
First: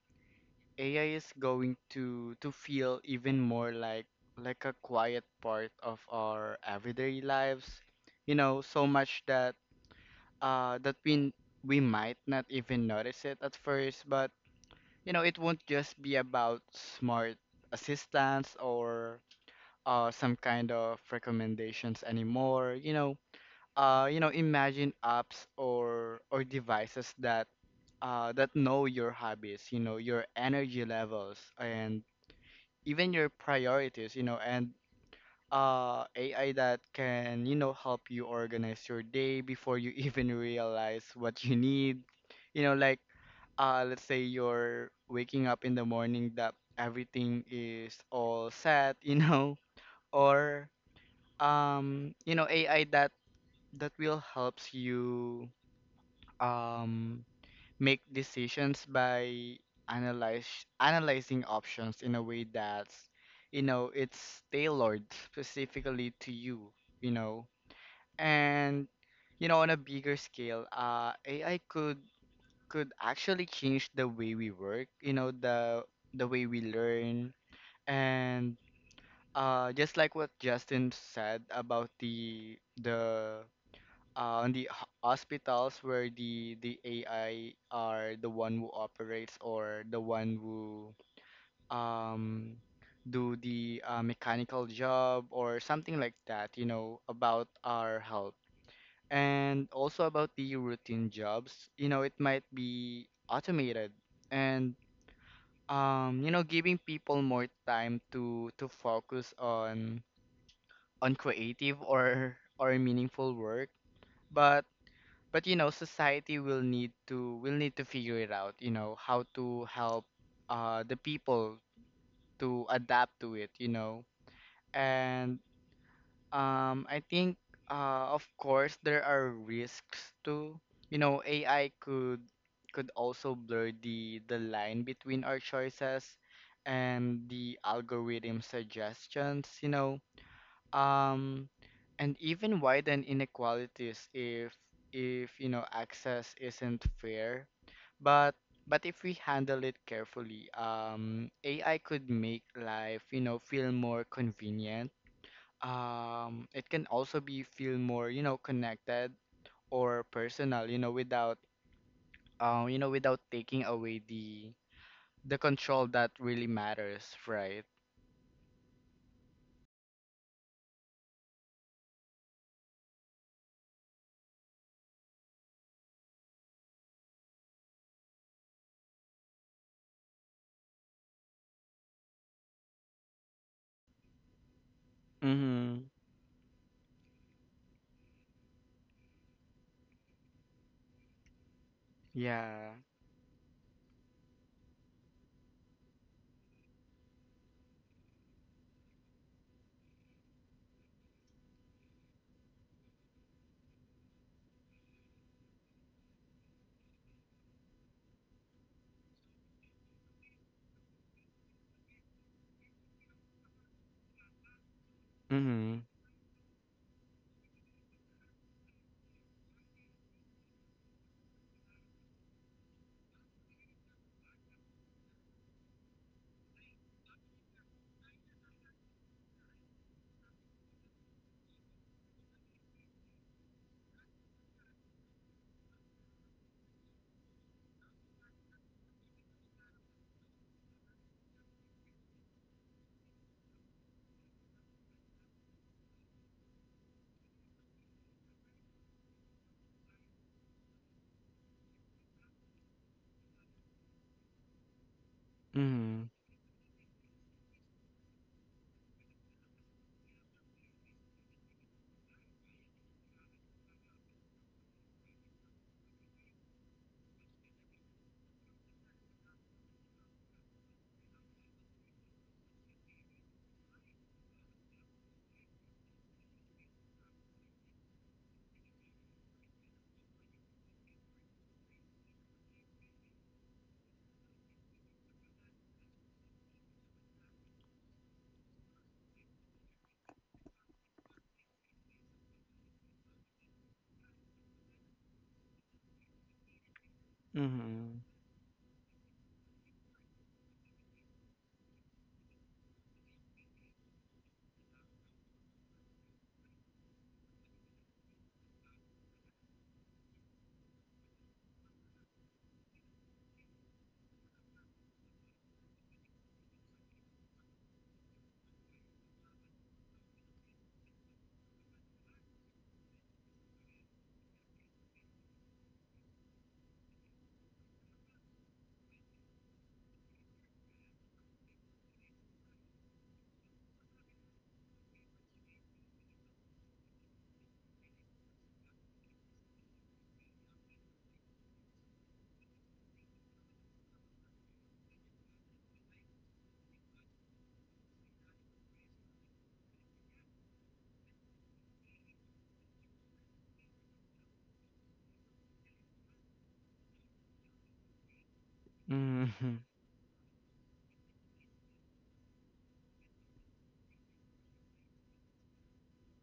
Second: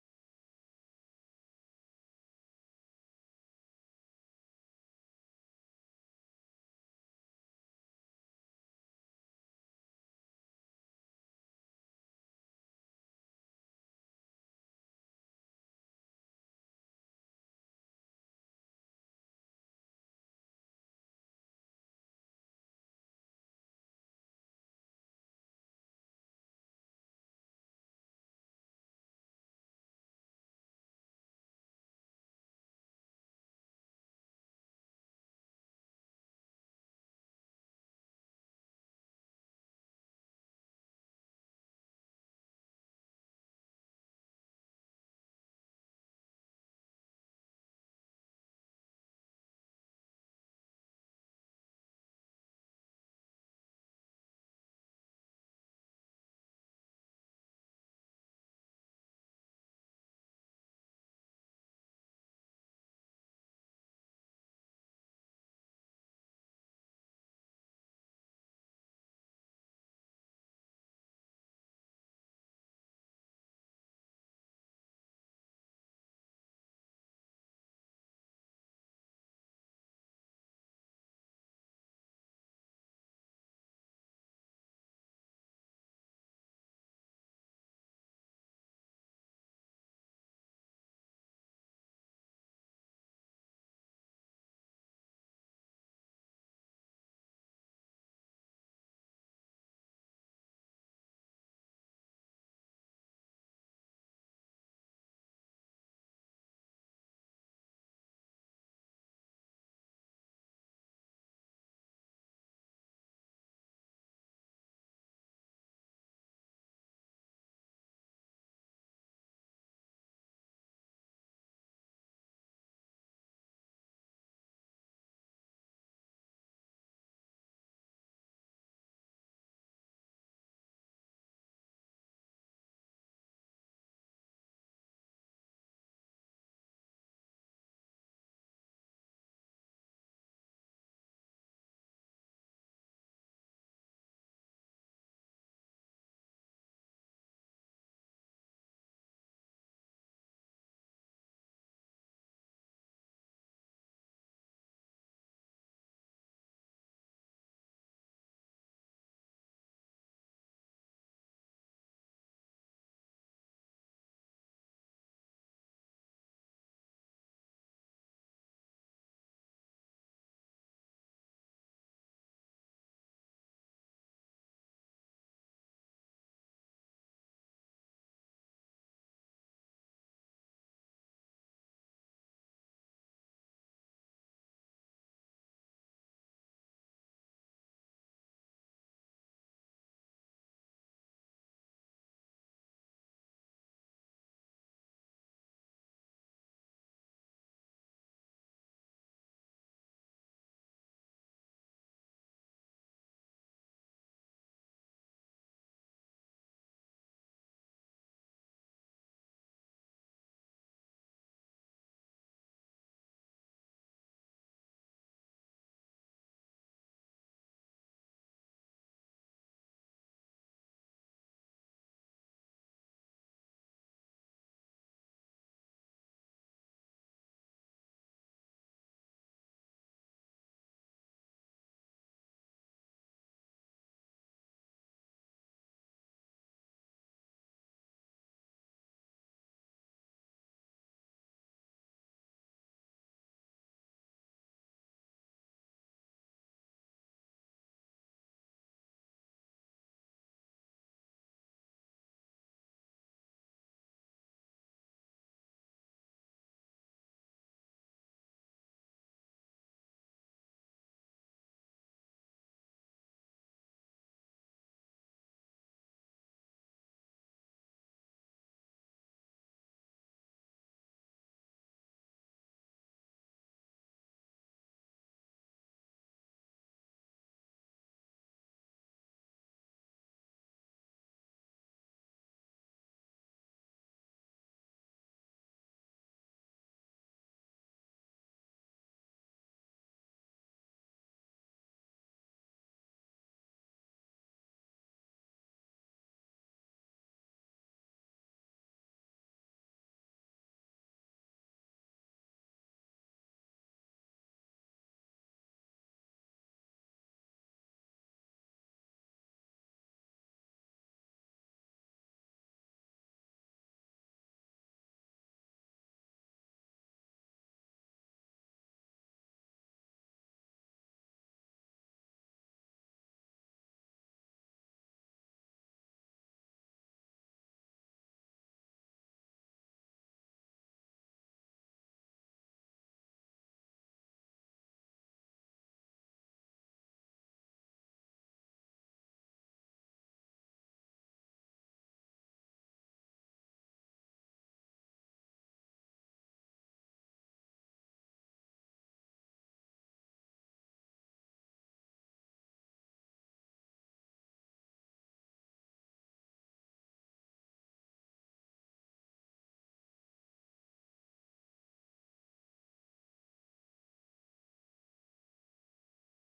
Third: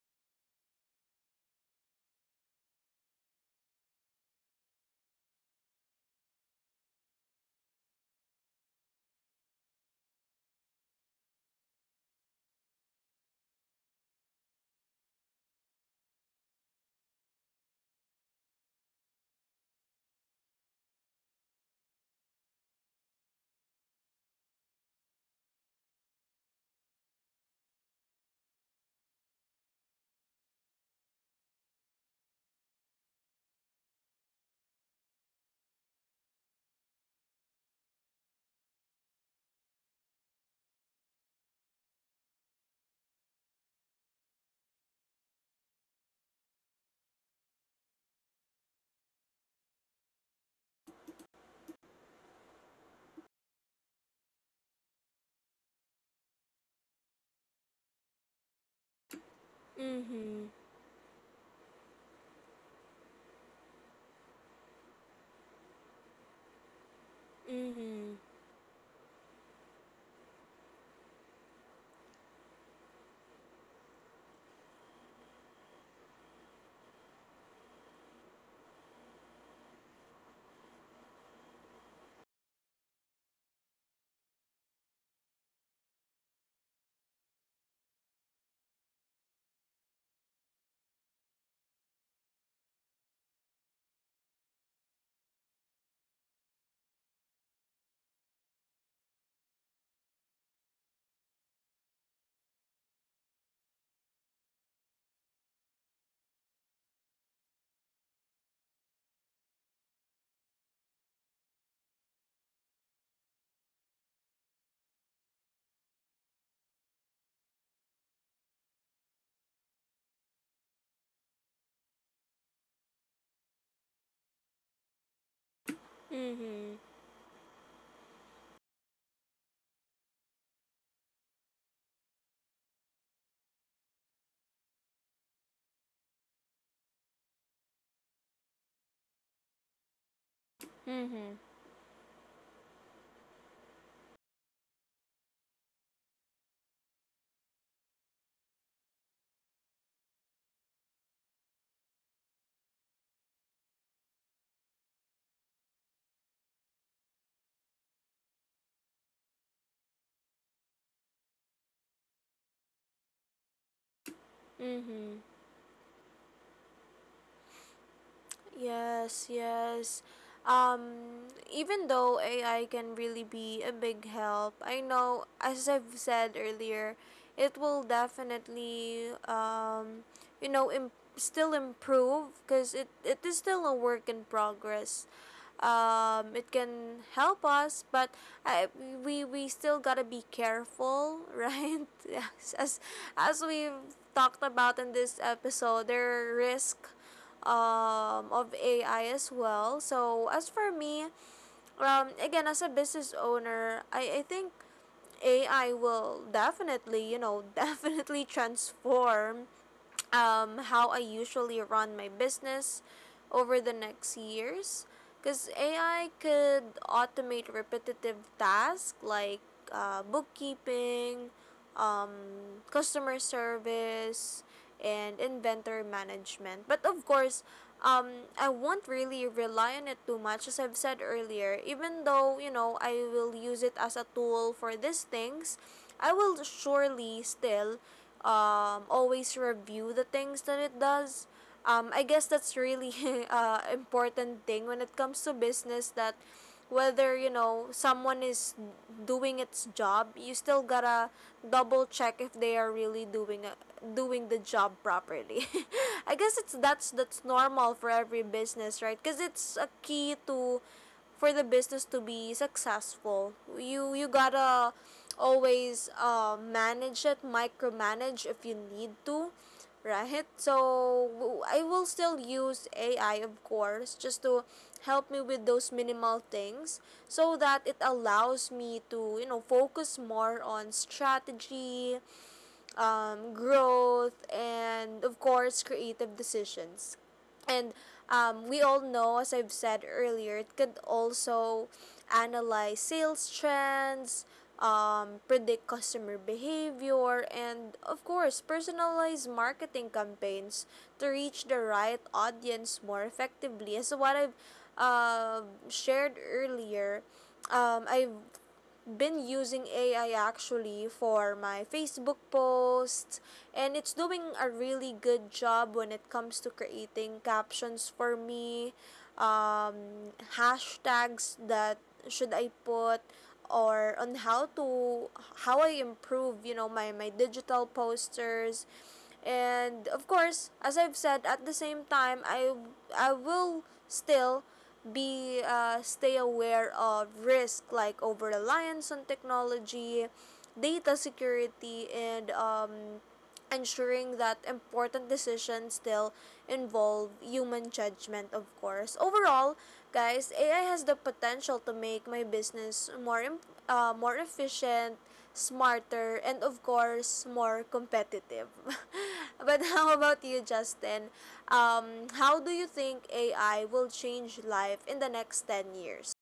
B: AI is going to feel even more like a quiet part of our everyday lives. You know, so much that we might not even notice it at first, but you know, it won't just be about smart assistants or some kind of recommendations anymore. You know, imagine apps or devices that that know your hobbies, you know, your energy levels, and even your priorities, you know, and AI that can, you know, help you organize your day before you *laughs* even realize what you need. You know, like let's say you're waking up in the morning that everything is all set, you know, *laughs* or you know, AI that that will helps you um make decisions by analyze
A: Mm-hmm.
B: analyzing options in a way that's you know it's tailored specifically to you, you know,
A: Mm-hmm.
B: and you know on a bigger scale, AI could actually change the way we work, you know, the way we learn, and just like what Justin said about the on the hospitals where the AI are the one who operates or the one who um do the mechanical job or something like that, you know, about our health. And also about the routine jobs, you know, it might be automated, and you know, giving people more time to focus on creative or meaningful work. But but you know, society will need to figure it out, you know, how to help the people to adapt to it, you know. And
A: Mm-hmm.
B: I think, of course, there are risks too. You know, AI could also blur the line between our choices and the algorithm suggestions, you know.
A: Mm-hmm.
B: Um, and even widen inequalities if, you know, access isn't fair. But but if we handle it carefully, AI could make life, you know, feel more convenient, it can also be feel more, you know, connected or personal, you know, without taking away the
A: Mm-hmm.
B: the control that really matters, right?
A: Yes, yes. Even though AI can really be a big help, I know, as I've said earlier, it will definitely, you know, still improve because it is still a work in progress.
B: Mm-hmm.
A: It can help us, but I, we still gotta be careful, *laughs* right? Yes,
B: Yeah.
A: as we've talked about in this episode, there are risks, of AI as well. So as for me, again as a business owner, I think AI will definitely, you know, *laughs* definitely transform how I usually run my business over the next years. Because
B: Mm-hmm.
A: AI could automate repetitive tasks like bookkeeping, um, customer service and inventory management. But of course, I won't really rely on it too much, as I've said earlier. Even though, you know, I will use it as a tool for these things, I will surely still always review the things that it does. I guess that's really *laughs* important thing when it comes to business, that whether you know someone is doing its job, you still gotta double check if they are really doing the job properly.
B: Mm-hmm.
A: *laughs* I guess it's that's normal for every business, right? Because it's a key to for the business to be successful. You gotta always manage it, micromanage if you need to, right? So I will still use AI, of course, just to help me with those minimal things so that it allows me to, you know, focus more on strategy, growth, and of course, creative decisions. And we all know, as I've said earlier, it could also analyze sales trends, predict customer behavior, and
B: Mm-hmm.
A: of course, personalize marketing campaigns to reach the right audience more effectively. As what I've uh, shared earlier, I've been using AI actually for my Facebook posts and it's doing a really good job when it comes to creating captions for me um, hashtags that should I put, or on how to how I improve, you know, my digital posters. And of course, as I've said, at the same time, I will still be stay aware of risk like over reliance on technology, data security, and ensuring that important decisions still involve human judgment, of course. Overall, guys, AI has the potential to make my business more efficient, smarter, and of course, more competitive. *laughs*
B: Mm-hmm.
A: But
B: *laughs*
A: how about you, Justin? How do you think AI will change life in the next 10 years?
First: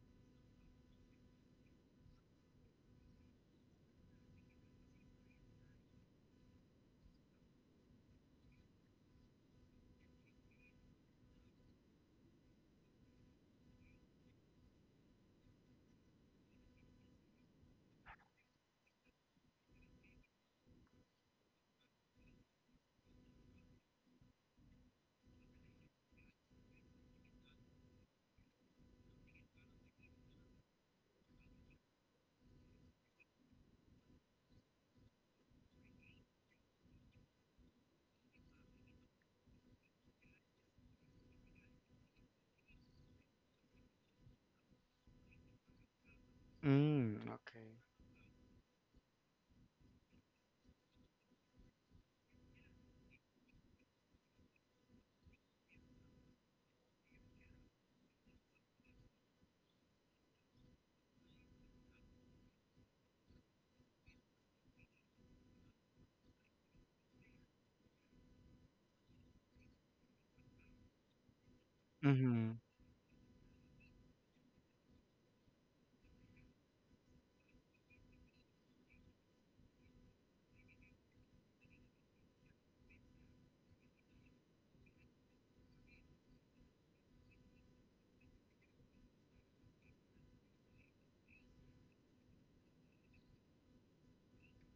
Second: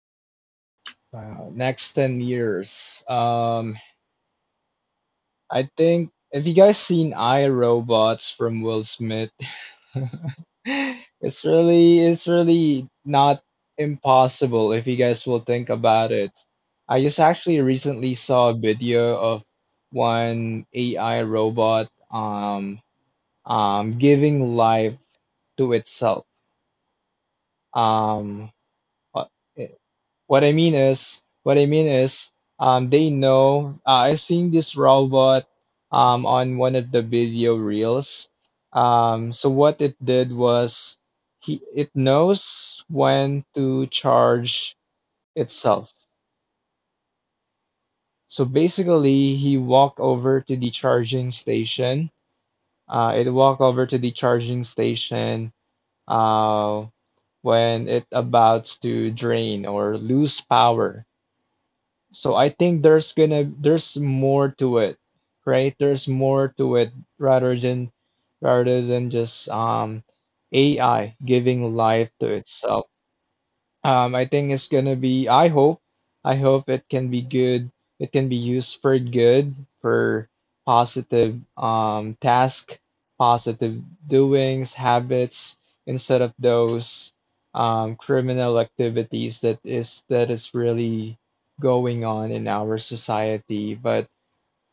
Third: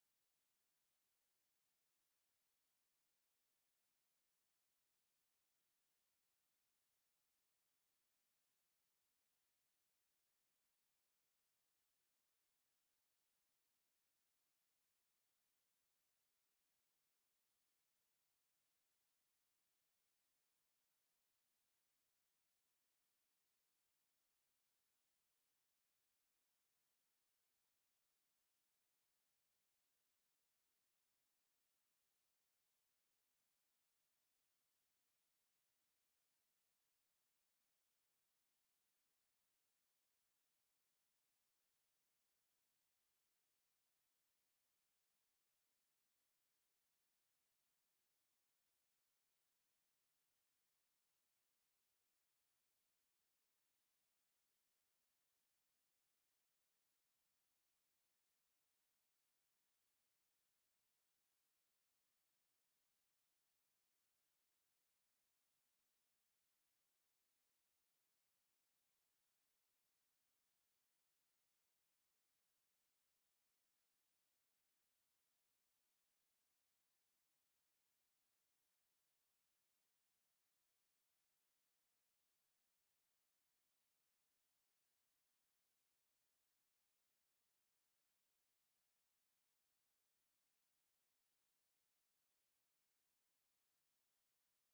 C: Wow. Next 10 years. I think, have you guys seen iRobots from Will Smith? *laughs* It's really not impossible if you guys will think about it. I just actually recently saw a video of one AI robot giving life to itself. Um, uh, what I mean is, they know. I seen this robot on one of the video reels. So what it did was, he it knows when to charge itself.
B: Mm-hmm. Okay.
C: So basically, he walked over to the charging station. It walked over to the charging station uh, when it abouts to drain or lose power. So I think there's more to it, right? There's more to it rather than rather than just AI giving life to
B: Mm-hmm.
C: itself. I think it's gonna be. I hope. I hope it can be good. It can be used for good, for positive task, positive doings, habits, instead of those criminal activities that is really going on in our society. But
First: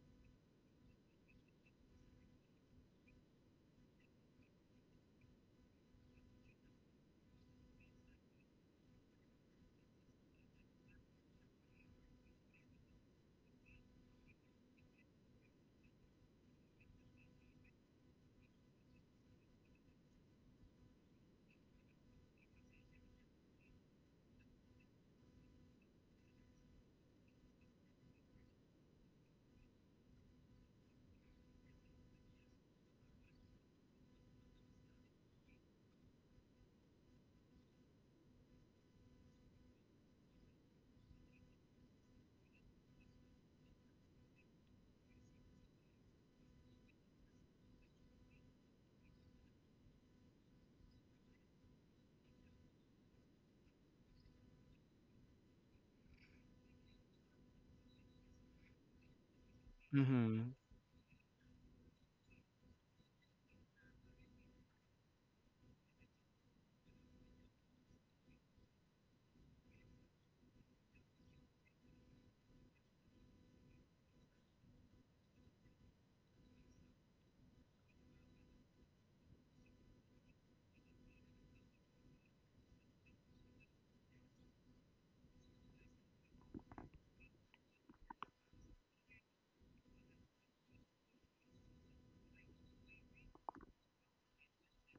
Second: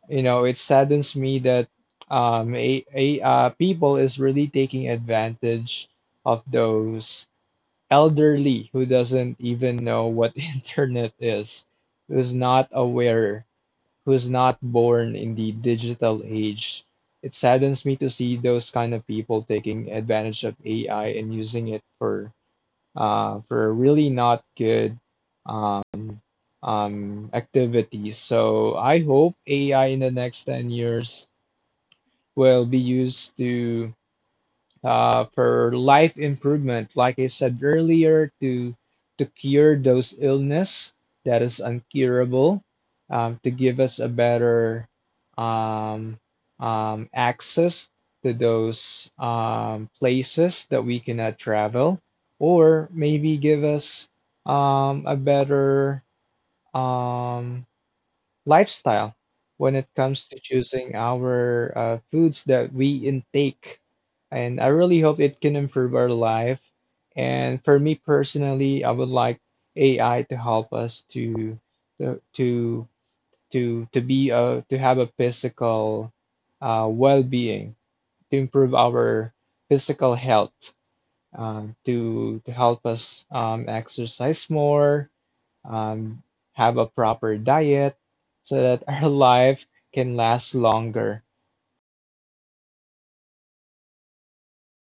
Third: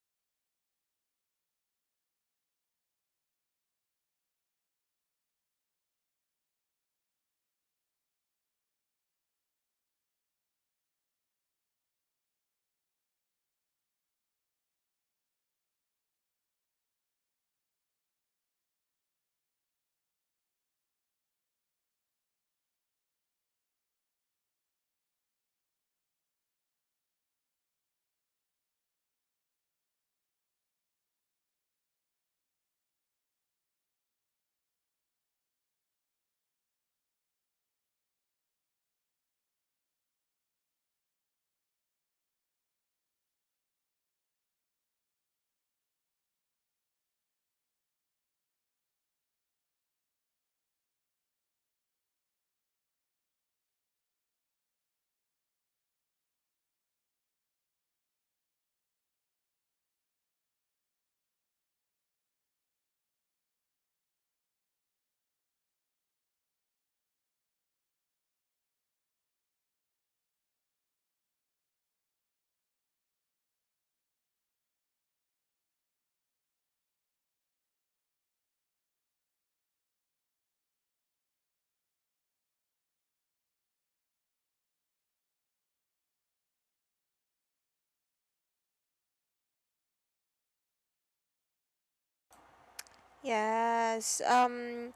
C: you know, it saddens me that a people is really taking advantage of those elderly who doesn't even know what *laughs* internet is, who's not aware, who's not born in the digital age. It saddens me to see those kind of people taking advantage of AI and using it for really not good um, activities. So I hope AI in the next 10 years will be used to for life improvement, like I said earlier, to cure those illness that is uncurable, to give us a better um, access to those places that we cannot travel, or maybe give us a better um, lifestyle when it comes to
B: Mm-hmm.
C: choosing our foods that we intake. And I really hope it can improve our life. And for me personally, I would like AI to help us to to to be a, to have a physical well-being, to improve our physical health, to help us exercise more, um, have a proper diet so that our *laughs* life can last longer.
A: Yes.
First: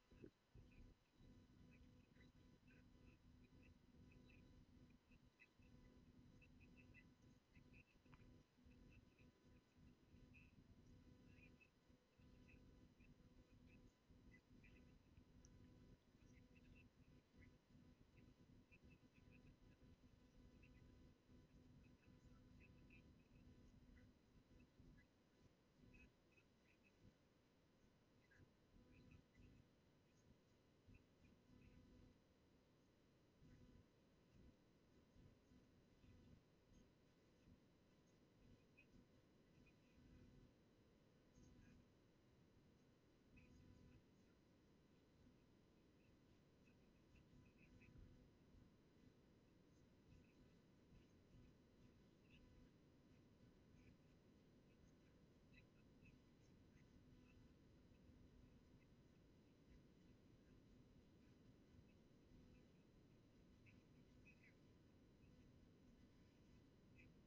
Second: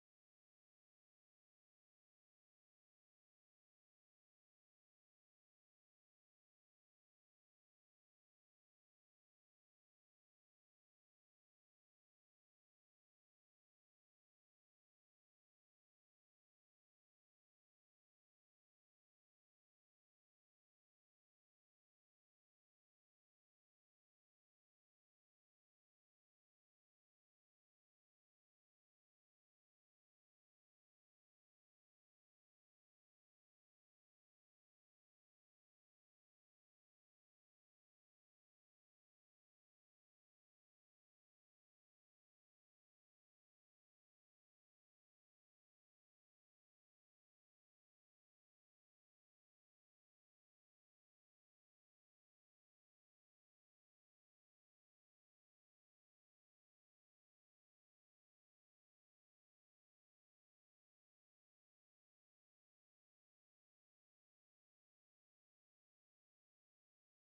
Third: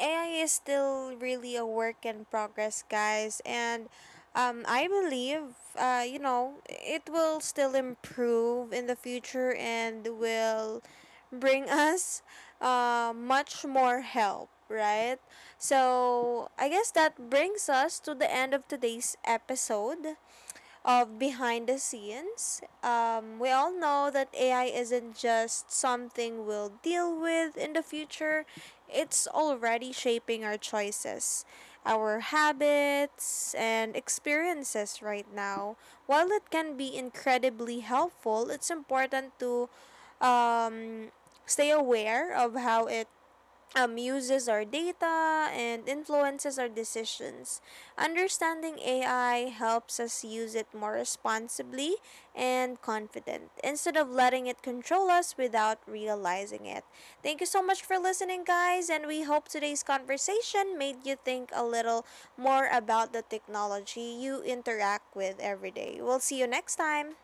A: AI is still really a work in progress, guys, and I believe you know, it will still improve in the future and will bring *laughs* us much more help, right? So I guess that brings us to the end of today's episode of Behind the Scenes. We all know that AI isn't just something we'll deal with in the future, it's already shaping our choices, our habits, and experiences right now. While it can be incredibly helpful, it's important to um, stay aware of how it uses our data and influences our decisions. Understanding AI helps us use it more responsibly and confident instead of letting it control us without realizing it. Thank you so much for listening, guys, and we hope today's conversation made you think a little more about the technology you interact with every day. We'll see you next time.